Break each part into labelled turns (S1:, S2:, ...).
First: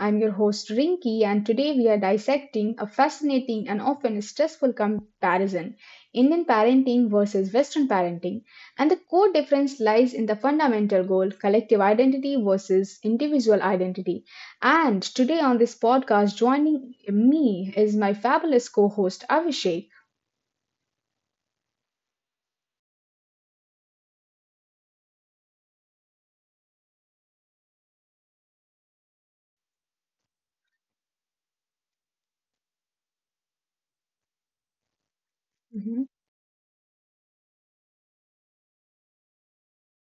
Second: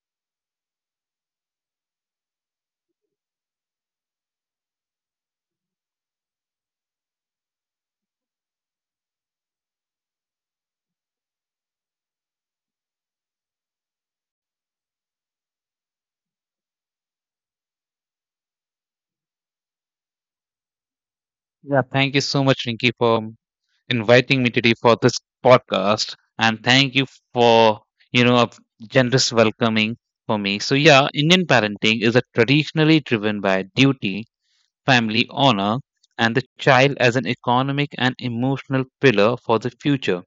S1: I'm your host Rinki and today we are dissecting a fascinating and often stressful comparison Indian parenting versus Western parenting. And the core difference lies in the fundamental goal collective identity versus individual identity. And today on this podcast, joining me is my fabulous co host Abhishek.
S2: Yeah, thank you so much, Rinki, for inviting me today for this podcast, and thank you for a generous welcoming for me. So yeah, Indian parenting is a traditionally driven by duty, family honor, and the child as an economic and emotional pillar for the future.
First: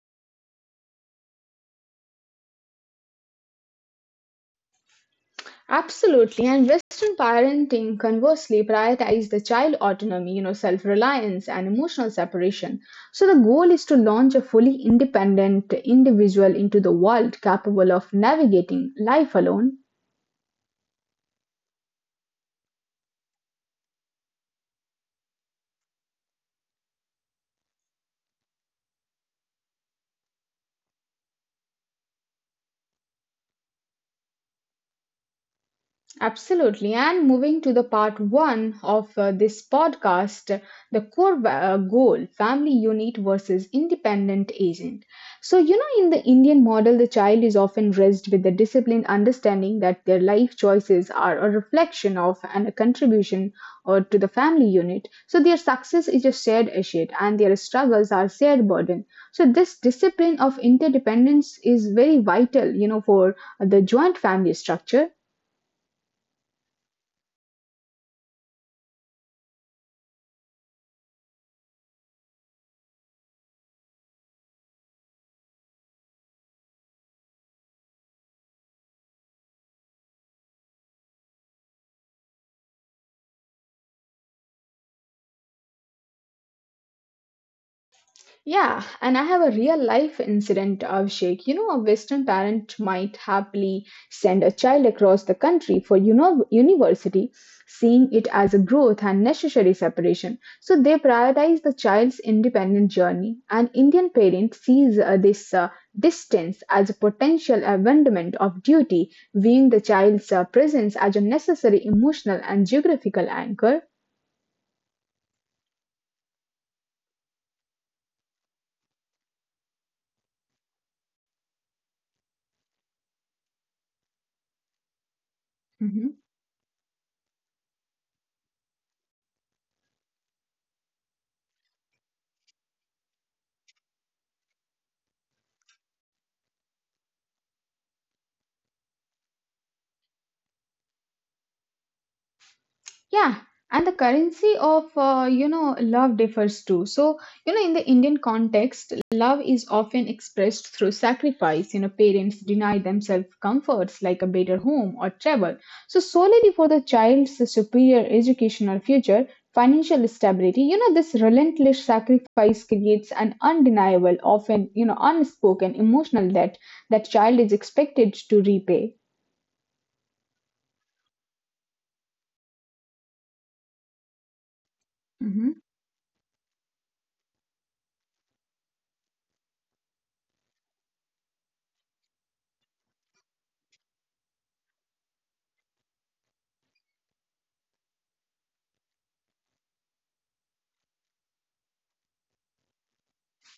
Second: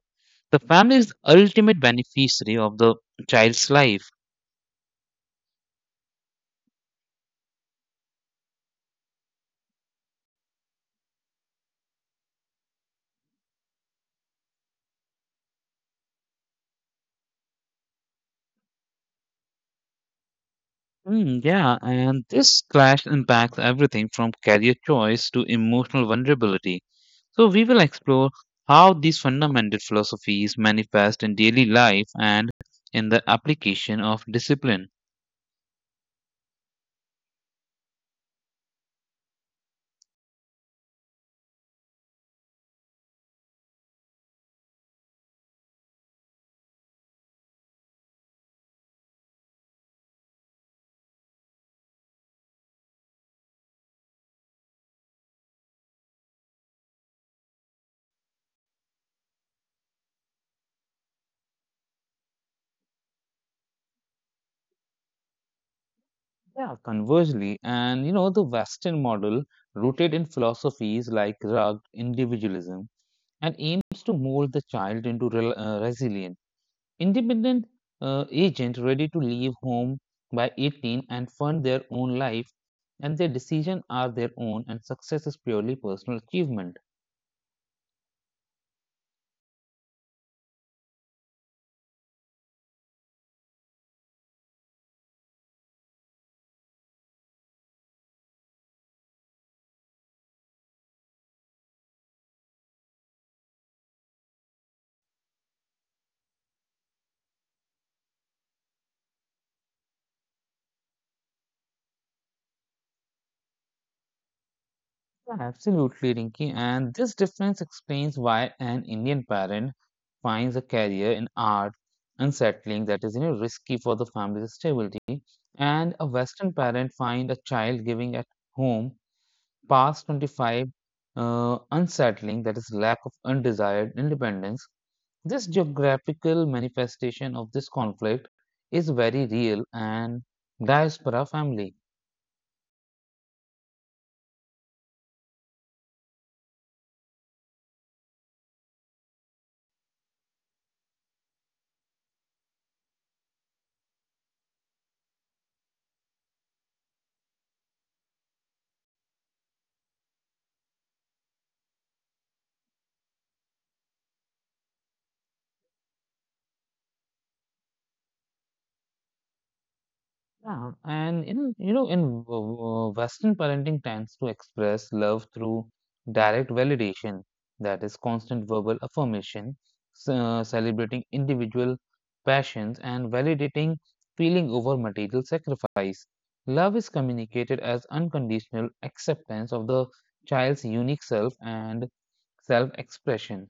S2: The family is the ultimate beneficiary of the child's life.
S1: Absolutely. And Western parenting conversely prioritizes the child autonomy, self reliance and emotional separation. So the goal is to launch a fully independent individual into the world capable of navigating life alone.
S2: Yeah, and this clash impacts everything from career choice to emotional vulnerability. So, we will explore how these fundamental philosophies manifest in daily life and in the application of discipline.
S1: Absolutely. And moving to the part one of this podcast, the core goal family unit versus independent agent. So, in the Indian model, the child is often raised with the disciplined understanding that their life choices are a reflection of and a contribution or to the family unit. So, their success is a shared asset and their struggles are shared burden. So, this discipline of interdependence is very vital, for the joint family structure.
S2: Yeah, conversely, and you know, the Western model, rooted in philosophies like rugged individualism, and aims to mold the child into rel resilience, independent agent, ready to leave home by 18 and fund their own life, and their decisions are their own and success is purely personal achievement.
S1: Yeah, and I have a real life incident, Abhishek. You know, a Western parent might happily send a child across the country for university, seeing it as a growth and necessary separation. So they prioritize the child's independent journey. An Indian parent sees this distance as a potential abandonment of duty, viewing the child's presence as a necessary emotional and geographical anchor.
S2: Yeah, absolutely, Rinki, and this difference explains why an Indian parent finds a career in art unsettling, that is, you know, risky for the family's stability, and a
S1: Mm-hmm.
S2: Western parent find a child giving at home past 25 unsettling, that is lack of undesired independence. This geographical manifestation of this conflict is very real and diaspora family.
S1: Yeah, and the currency of love differs too. So in the Indian context, love is often expressed through sacrifice. You know, parents deny themselves comforts like a better home or travel. So solely for the child's superior educational future, financial stability. You know, this relentless sacrifice creates an undeniable, often unspoken emotional debt that child is expected to repay.
S2: Yeah, and in you know in Western parenting tends to express love
S1: Mhm.
S2: through direct validation, that is constant verbal affirmation, celebrating individual passions and validating feeling over material sacrifice. Love is communicated as unconditional acceptance of the child's unique self and self expression.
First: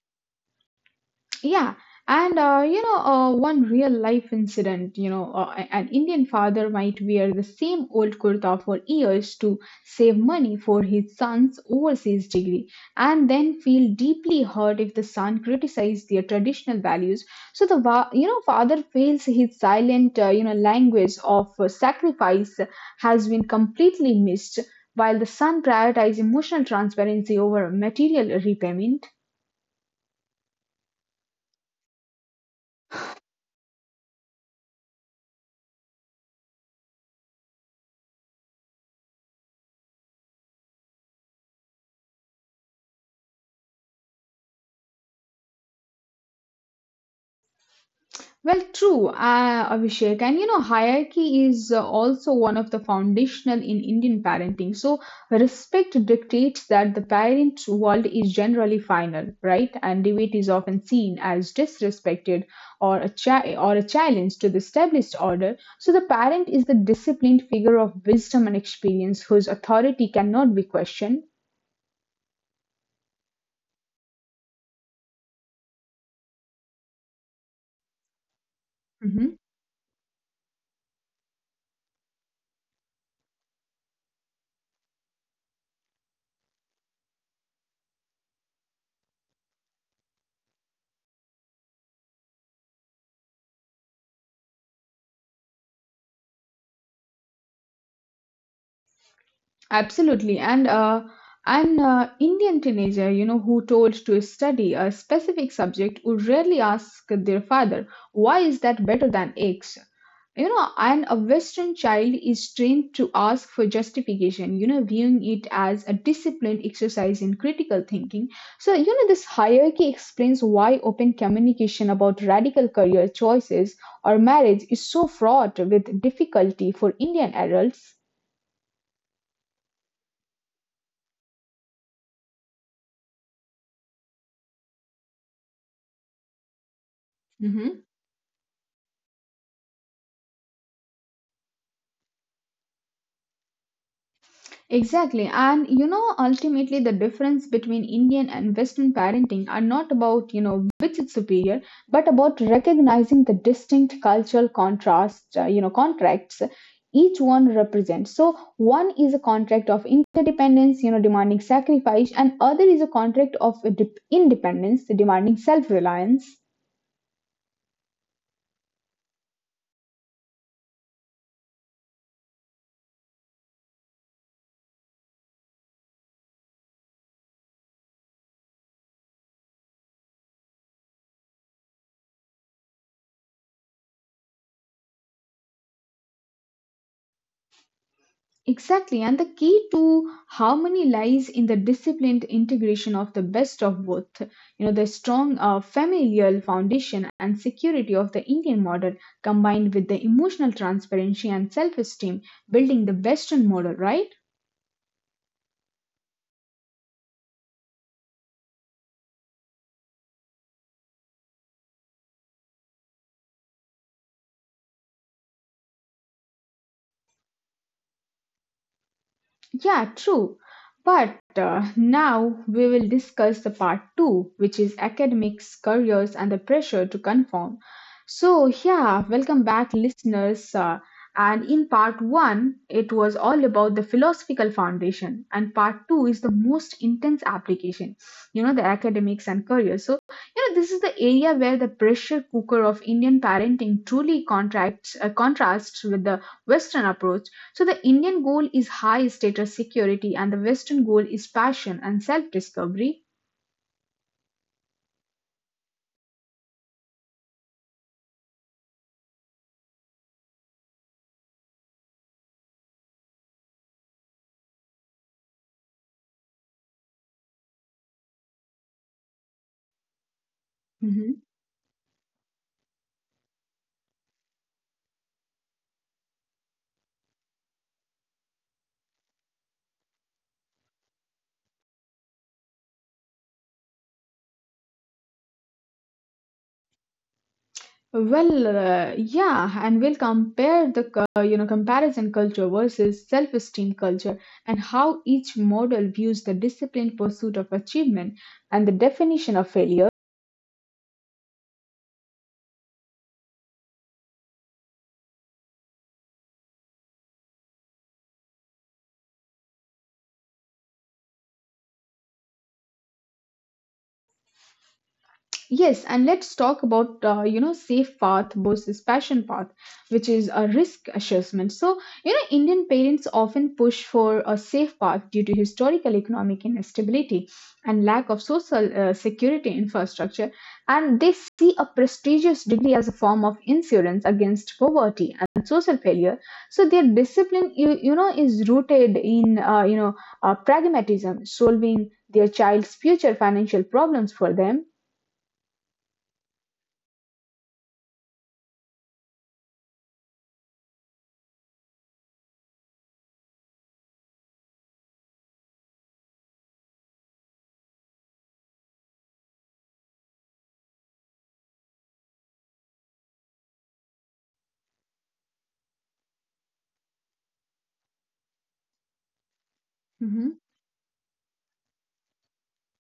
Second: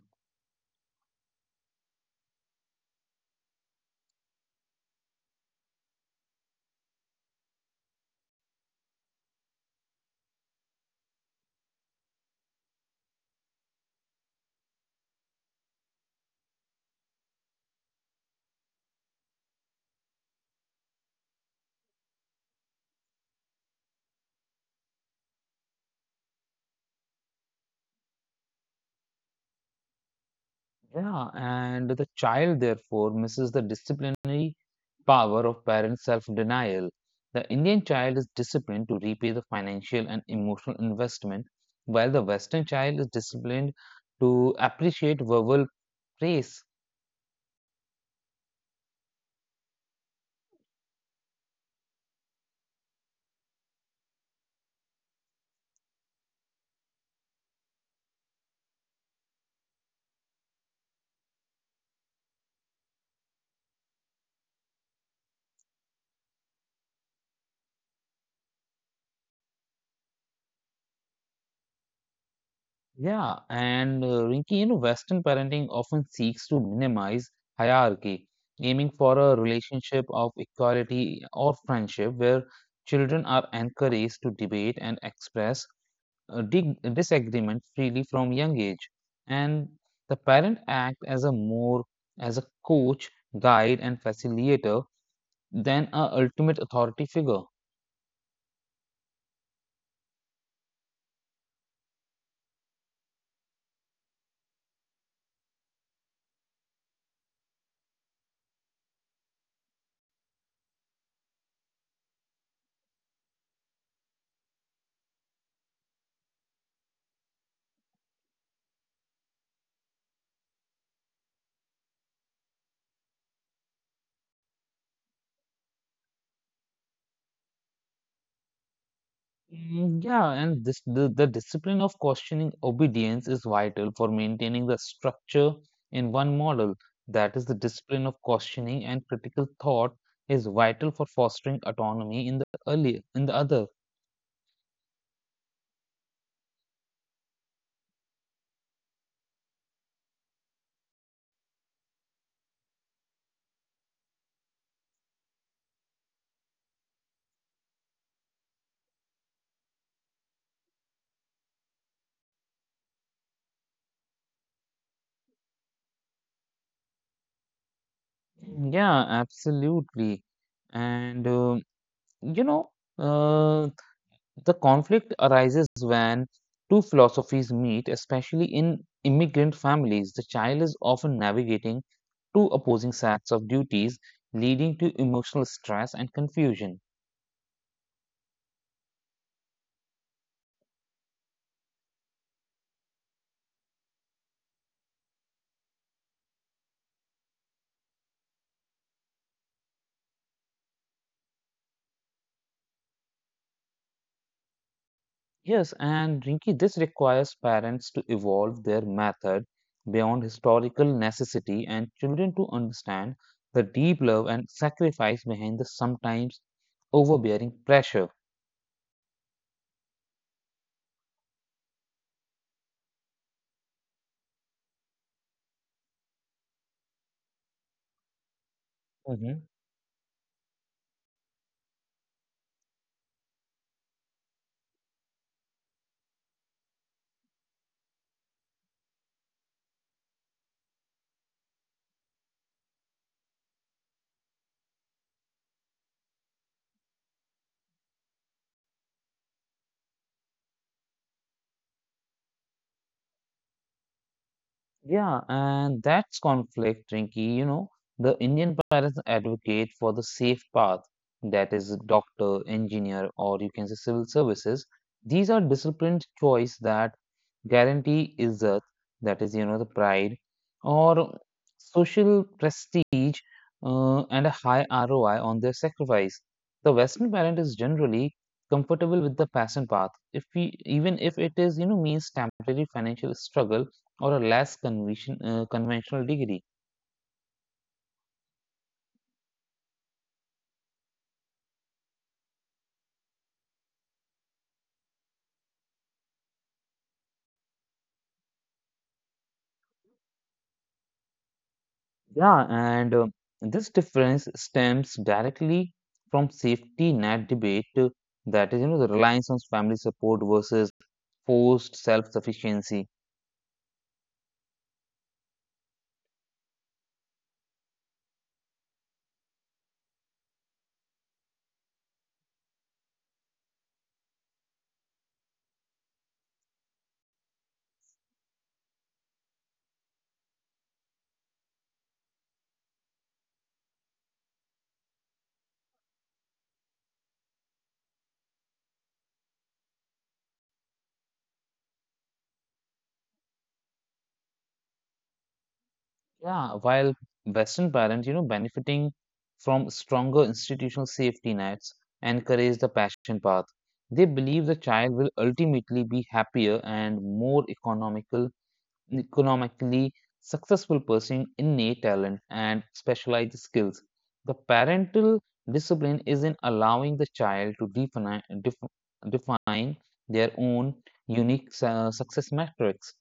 S1: Yeah, and one real life incident, an Indian father might wear the same old kurta for years to save money for his son's overseas degree and then feel deeply hurt if the son criticizes their traditional values. So the father feels his silent, language of sacrifice has been completely missed. While the son prioritizes emotional transparency over material repayment.
S2: Yeah, and the child therefore misses the disciplinary power of parents' self denial. The Indian child is disciplined to repay the financial and emotional investment, while the Western child is disciplined to appreciate verbal praise.
S1: Well, true, Abhishek. And you know, hierarchy is also one of the foundational in Indian parenting. So, respect dictates that the parent world is generally final, right? And debate is often seen as disrespected or a challenge to the established order. So, the parent is the disciplined figure of wisdom and experience whose authority cannot be questioned.
S2: Yeah, and Rinki, you know, Western parenting often seeks to minimize hierarchy, aiming for
S1: Mhm.
S2: a relationship of equality or friendship where children are encouraged to debate and express disagreement freely from young age, and the parent act as a more, as a coach, guide and facilitator than a ultimate authority figure.
S1: Absolutely. And an Indian teenager, who told to study a specific subject would rarely ask their father, why is that better than X? You know, and a Western child is trained to ask for justification, viewing it as a disciplined exercise in critical thinking. So, this hierarchy explains why open communication about radical career choices or marriage is so fraught with difficulty for Indian adults.
S2: Yeah, and the discipline of questioning obedience is vital for maintaining the structure in one model, that is the discipline of questioning and critical thought is vital for fostering autonomy in the early in the other.
S1: Exactly. And ultimately, the difference between Indian and Western parenting are not about, which is superior, but about recognizing the distinct cultural contracts each one represents. So, one is a contract of interdependence, demanding sacrifice, and other is a contract of independence, demanding self reliance.
S2: Yeah, absolutely, and you know, uh, the conflict arises when two philosophies meet, especially in immigrant families. The child is often navigating two opposing sets of duties, leading to emotional stress and confusion.
S1: Exactly, and the key to harmony lies in the disciplined integration of the best of both. You know, the strong familial foundation and security of the Indian model combined with the emotional transparency and self esteem, building the Western model, right?
S2: Yes, and Rinki, this requires parents to evolve their method beyond historical necessity and children to understand the deep love and sacrifice behind the sometimes overbearing pressure.
S1: Yeah, true. But now we will discuss the part two, which is academics, careers, and the pressure to conform. So, yeah, welcome back, listeners. And in part one, it was all about the philosophical foundation, and part two is the most intense application, the academics and careers. So, this is the area where the pressure cooker of Indian parenting truly contrasts with the Western approach. So the Indian goal is high status security, and the Western goal is passion and self discovery.
S2: Yeah, and that's conflict, Rinky. You know, the Indian parents advocate for the safe path, that is, doctor, engineer, or you can say civil services. These are disciplined choice that guarantee izzat, that is, you know, the pride, or
S1: Mhm.
S2: social prestige, and a high ROI on their sacrifice. The Western parent is generally comfortable with the passion path, if we, even if it is, you know, means temporary financial struggle or a less conventional degree.
S1: Well, yeah, and we'll compare the comparison culture versus self esteem culture, and how each model views the disciplined pursuit of achievement and the definition of failure.
S2: Yeah, and this difference stems directly from safety net debate that is, you know, the reliance on family support versus forced self-sufficiency.
S1: Yes, and let's talk about safe path versus passion path, which is a risk assessment. So Indian parents often push for a safe path due to historical economic instability and lack of social security infrastructure, and they see a prestigious degree as a form of insurance against poverty and social failure. So their discipline, is rooted in pragmatism, solving their child's future financial problems for them.
S2: Yeah, while Western parents, you know, benefiting from stronger institutional safety nets encourage the passion path. They believe the child will ultimately be happier and more economically successful person innate talent and specialized skills. The parental discipline is in allowing the child to define their
S1: Mm-hmm.
S2: own unique success metrics.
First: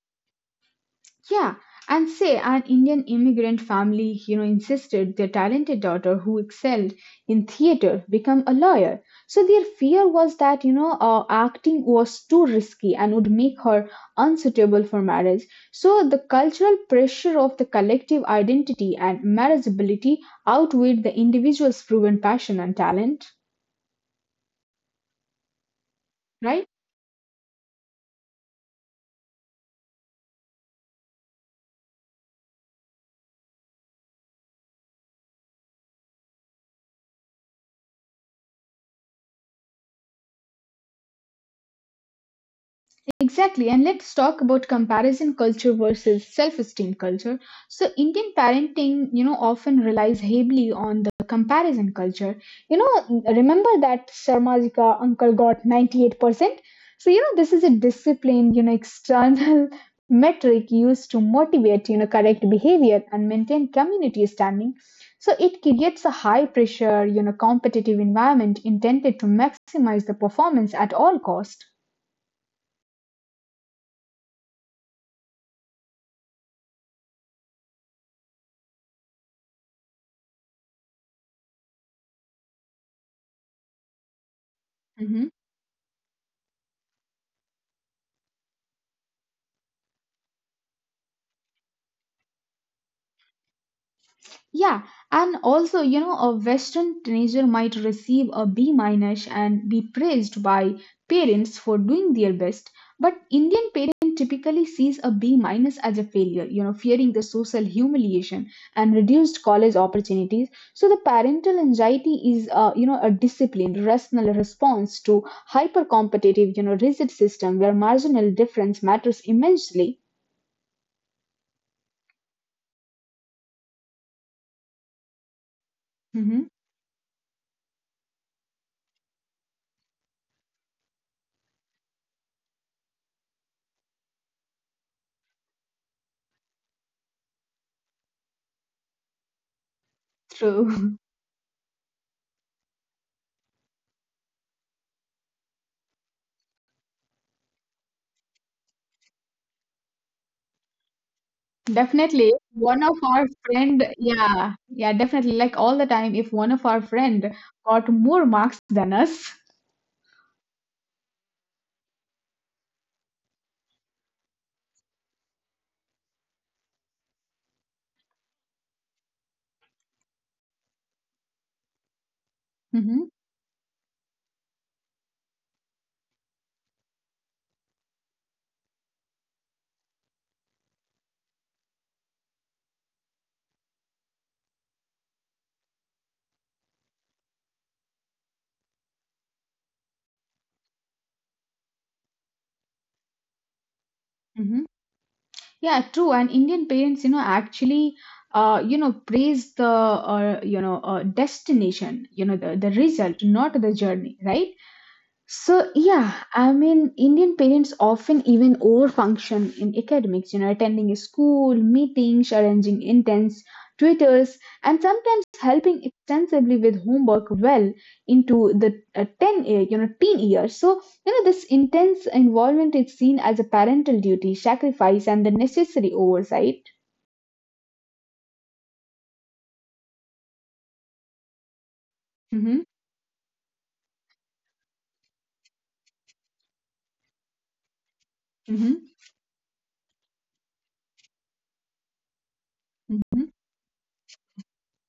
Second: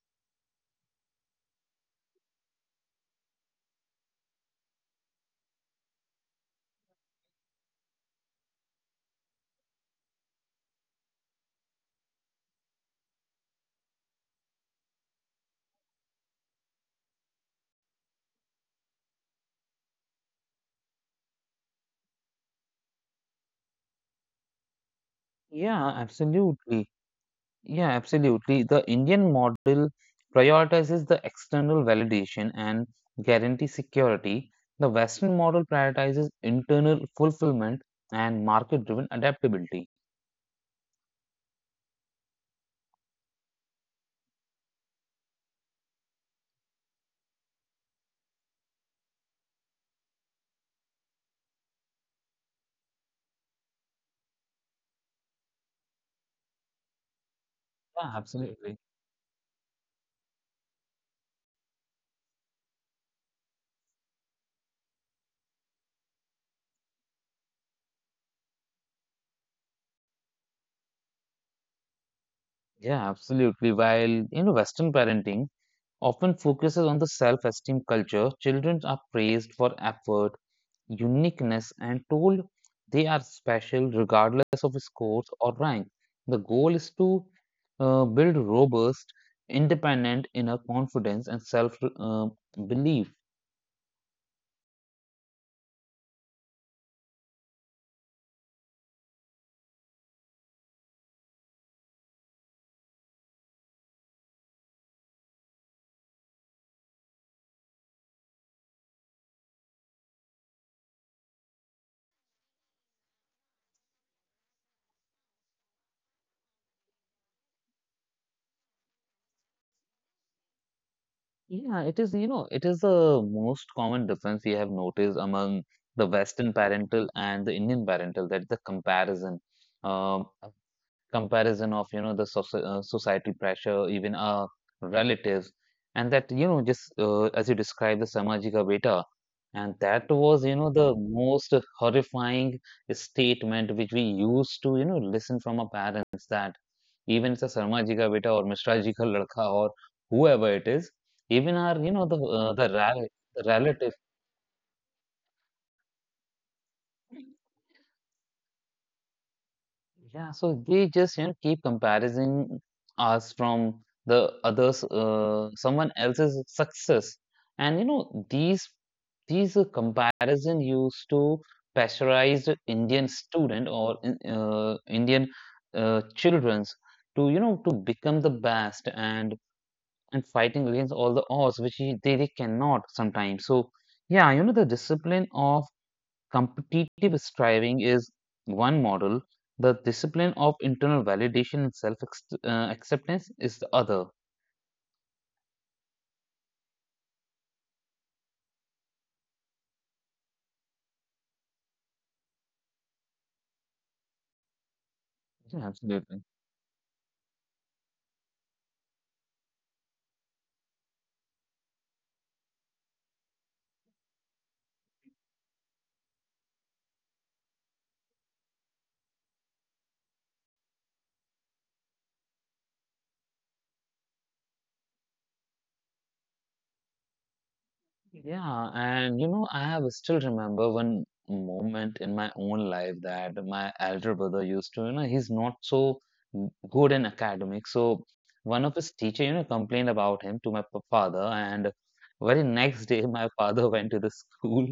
S1: Yeah, and say an Indian immigrant family, insisted their talented daughter, who excelled in theater, become a lawyer. So their fear was that, acting was too risky and would make her unsuitable for marriage. So the cultural pressure of the collective identity and marriageability outweighed the individual's proven passion and talent,
S2: Yeah,
S1: right?
S2: absolutely. Yeah, absolutely. The Indian model prioritizes the external validation and guarantee security. The Western model prioritizes internal fulfillment and market driven adaptability.
S1: Exactly, and let's talk about comparison culture versus self-esteem culture. So Indian parenting, often relies heavily on the comparison culture. You know, remember that Sarmajika uncle got 98%? So, this is a
S2: Yeah,
S1: disciplined,
S2: absolutely.
S1: external metric used to motivate, correct behavior and maintain community standing. So it creates a high pressure, competitive environment intended to maximize the performance at all cost.
S2: Yeah, absolutely. While, you know, Western parenting often focuses on the self-esteem culture, children are praised for effort, uniqueness, and told they are special regardless of
S1: Mhm.
S2: scores or rank. The goal is to build robust, independent inner confidence and self belief.
S1: Yeah, and also, a Western teenager might receive a B minus and be praised by parents for doing their best, but Indian parent typically sees a B minus as a failure, fearing the social humiliation and reduced college opportunities. So the parental anxiety is, a disciplined, rational response to hyper competitive, rigid system where marginal difference matters immensely.
S2: Yeah, it is, you know, it is the most common difference we have noticed among the
S1: Mhm.
S2: Western parental and the Indian parental that the comparison. Um, comparison of you know the society pressure, even our relatives, and that you know just as you described the samajika beta, and that was you know
S1: True.
S2: the most horrifying statement which we used to you know listen from our parents, that even it's a Sarma beta or Mishra ka ladka or whoever it is, even our you know the
S1: Definitely, one of our
S2: the
S1: friend,
S2: relative.
S1: yeah, yeah, definitely. Like all the time, if one of our friend got more marks than us.
S2: Yeah, so they just you know keep comparison us from the others, someone else's success, and you know these comparison used to pressurize
S1: Hmm.
S2: Indian student or Indian childrens to you know to become the best and fighting against all the odds which they cannot sometimes. So yeah, you know the discipline of competitive striving is one model, the discipline of internal validation and self acceptance is the other.
S1: Hmm. Yeah, true. And Indian parents, actually, you know, praise the, destination, the result, not the journey, right? So
S2: Yeah,
S1: yeah,
S2: absolutely.
S1: I mean, Indian parents often even overfunction in academics. You know, attending a school, meetings, arranging intense tutors, and sometimes helping extensively with homework well into the 10 year, teen years. So this intense involvement is seen as a parental duty, sacrifice, and the necessary oversight.
S2: Yeah, and you know, I have still remember one moment in my
S1: Hmm.
S2: own life that my elder brother used to, you know, he's not so good in academics. So one
S1: Hmm.
S2: of his teacher, you know, complained about him to my father, and very next day, my father went to the school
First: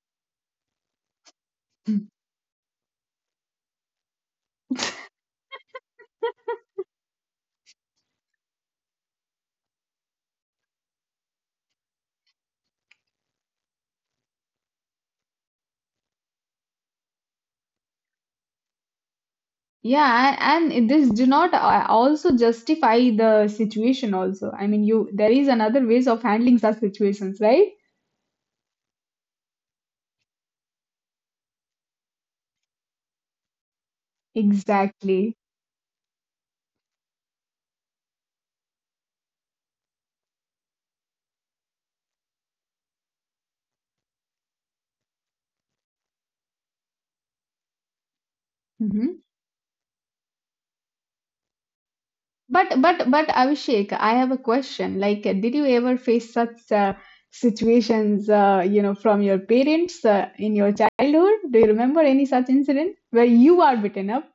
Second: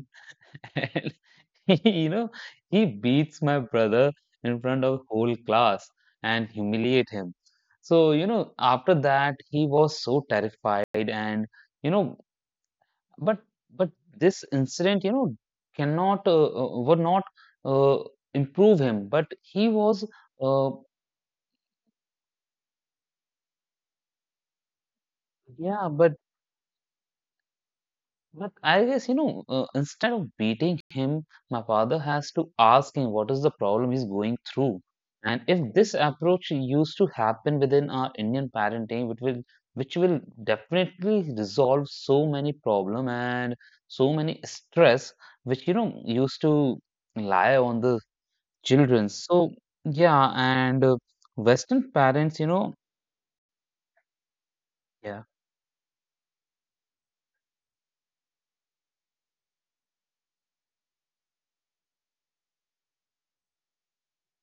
S1: Hmm.
S2: you know, he beats my brother in front of whole class and humiliate him. So, you know, after that, he was so terrified and, you know, but, but this incident, you know, cannot, would not uh, improve him, but he was,
S1: Yeah,
S2: uh,
S1: this do not also justify the situation also. I mean, you there is
S2: yeah,
S1: another
S2: but
S1: ways of handling such situations, right?
S2: But I guess, you know, instead of beating him, my father has to ask him what is the problem he's going through. And
S1: Exactly.
S2: if this approach used to happen within our Indian parenting, which will definitely resolve so many problem and so many stress, which you know used to lie on the children.
S1: Hmm.
S2: So yeah, and Western parents, you know,
S1: But Abhishek, I have a question.
S2: yeah,
S1: Like, did you ever face such situations, from your parents in your childhood? Do you remember any such incident where you are beaten up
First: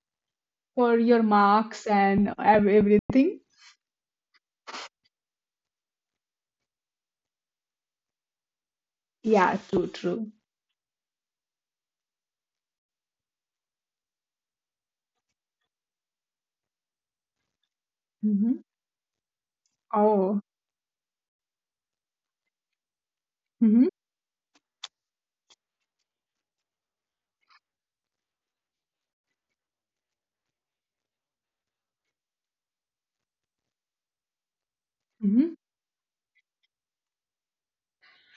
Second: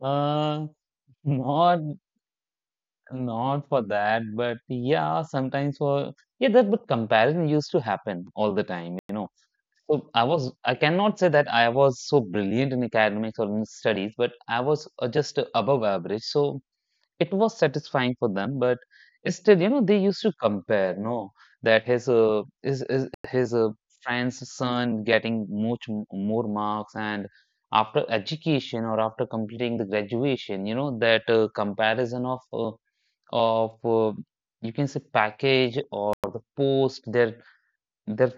S2: uh,
S1: for your
S2: not.
S1: marks and everything?
S2: Not for that, but yeah, sometimes for yeah, that but comparison used to happen all the time, you know.
S1: Yeah, true,
S2: So
S1: true.
S2: I cannot say that I was so brilliant in academics or in studies, but I was just above average. So it was satisfying for them,
S1: Hmm.
S2: but still you know they used to
S1: Oh.
S2: compare no, that his
S1: Hmm.
S2: friend's son getting much more marks, and after education or after completing the graduation you know that comparison of of uh, you can say
S1: Hmm.
S2: package or the post their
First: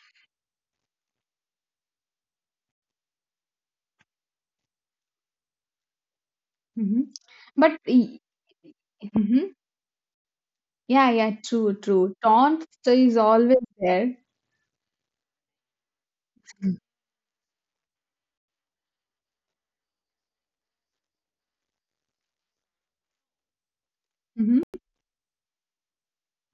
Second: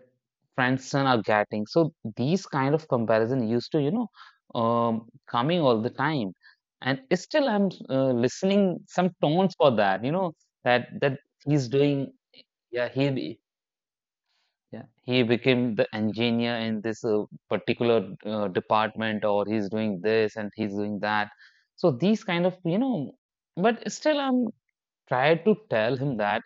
S2: friends son are getting. So these kind of comparison used to, you know, coming all the time, and
S1: Hmm.
S2: still I'm
S1: But y-
S2: listening some tones
S1: Mhm.
S2: for that. You know that
S1: Yeah,
S2: that
S1: yeah,
S2: he's
S1: true, true.
S2: doing.
S1: Taunt so
S2: Yeah,
S1: is
S2: he be-
S1: always there.
S2: yeah, he became the engineer in this particular department, or he's doing this and he's doing that. So these kind of you know, but still I'm
S1: Hmm.
S2: try to tell him that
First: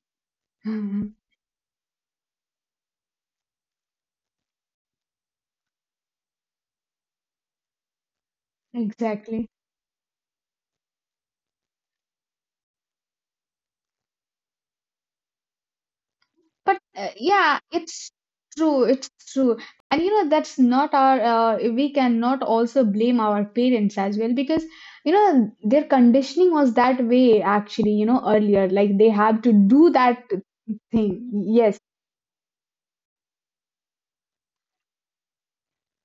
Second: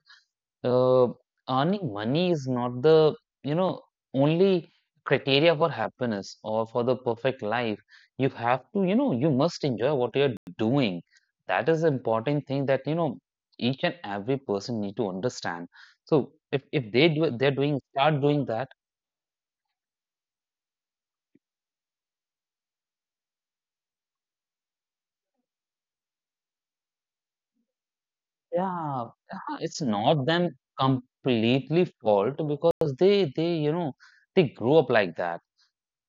S2: uh, earning money is not the you know only criteria for happiness or for the perfect life, you have to you know you
S1: Exactly.
S2: must enjoy what you're doing, that is the important thing that you know each and every person need to understand. So
S1: But
S2: if they do they're
S1: yeah,
S2: doing
S1: it's
S2: start doing that.
S1: true. It's true. And you know, that's not our, we cannot also blame our parents as well because, their conditioning was that way actually, earlier. Like
S2: Yeah,
S1: they had
S2: yeah,
S1: to
S2: it's
S1: do
S2: not
S1: that
S2: them
S1: thing. Yes.
S2: completely fault because they you know they grew up like that.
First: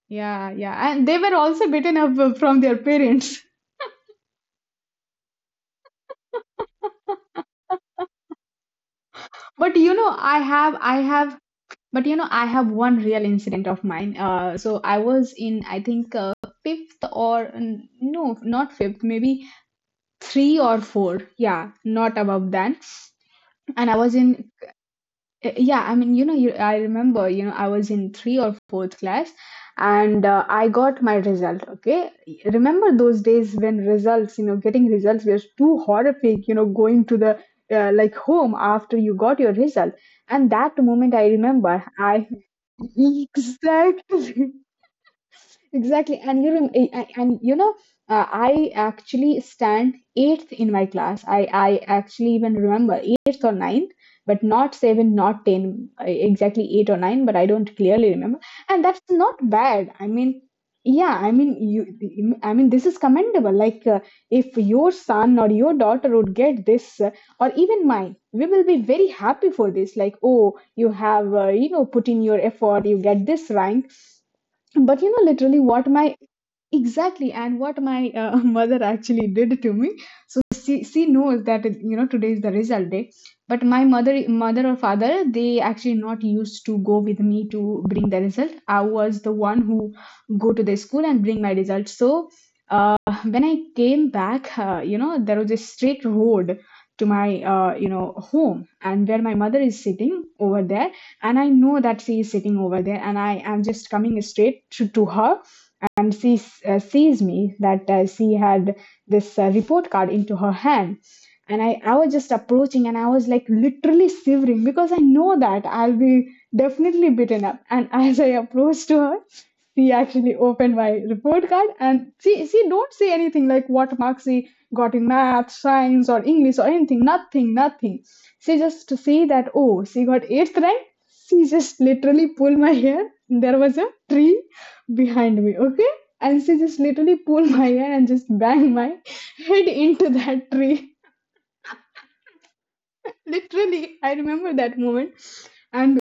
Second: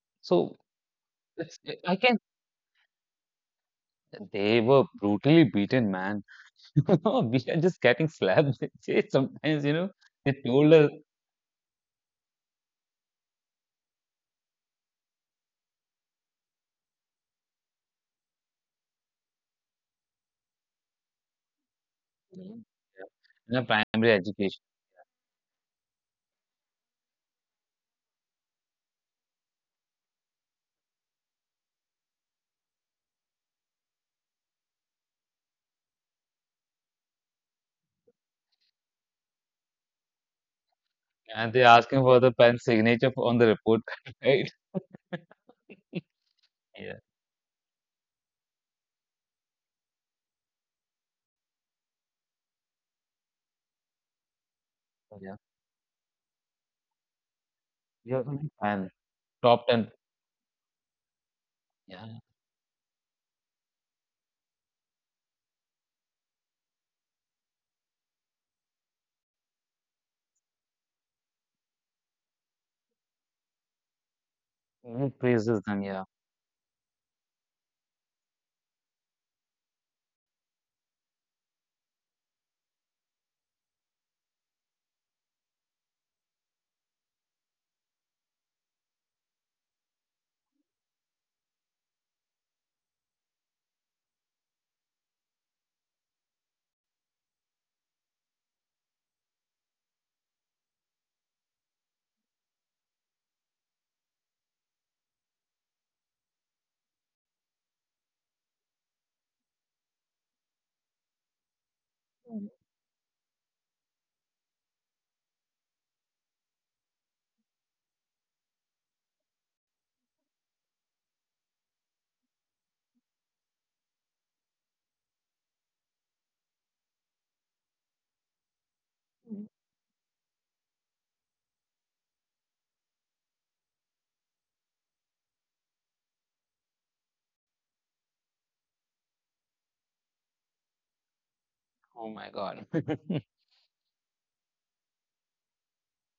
S1: Yeah,
S2: So
S1: yeah. And they were
S2: it's,
S1: also
S2: I
S1: beaten
S2: can
S1: up from their parents.
S2: they were brutally beaten, man. No, we are just getting slapped. See, sometimes, you
S1: But
S2: know,
S1: you know,
S2: they
S1: I
S2: told
S1: have
S2: us.
S1: I have But you know, I have one real incident of mine. So I was in, I think, fifth or no, not fifth, maybe three or four. Yeah, not above
S2: Mhm.
S1: that.
S2: In a
S1: And I
S2: primary
S1: was in,
S2: education.
S1: I remember, I was in three or fourth class and I got my result. Okay. Remember those days when results, getting results was too horrific, going to the like home after you got your result. And that moment I
S2: And they're
S1: remember,
S2: asking for the
S1: I.
S2: pen signature on the report card, right?
S1: Exactly. Exactly, and you rem-
S2: Yeah,
S1: a- and you know, I actually stand eighth in my class. I actually even remember eighth or ninth, but not seven,
S2: yeah.
S1: not ten, exactly eight or nine. But I don't
S2: You
S1: clearly
S2: have to
S1: remember,
S2: make pen,
S1: and that's not
S2: top 10.
S1: bad.
S2: Yeah.
S1: I mean this is commendable. Like if your son or your daughter would get this, or even mine, we will be very happy for this. Like, oh, you have put in your effort, you get this rank.
S2: Even
S1: But you know
S2: praises
S1: literally
S2: them,
S1: what
S2: yeah.
S1: my exactly and what my mother actually did to me. So she knows that you know today is the result day, but my mother or father they actually not used to go with me to bring the result. I was the one who go to the school and bring my result. So when I came back, you know, there was a straight road to my you know home, and where my mother is sitting over there. And I know that she is sitting over there and I am just coming straight to her. And she sees me that she had this report card into her hand. And I was just approaching and I was like literally shivering because I know that I'll be definitely beaten up. And as I approached to her, she actually opened my report card and she don't say anything like what marks she got in math, science, or english, or anything, nothing nothing. She just to see that, oh, she got eighth rank, she just literally pulled my hair. There was a tree behind me, okay? And she just literally pulled my hair and just banged my head into that tree.
S2: Oh my God.
S1: Literally, I remember that moment. And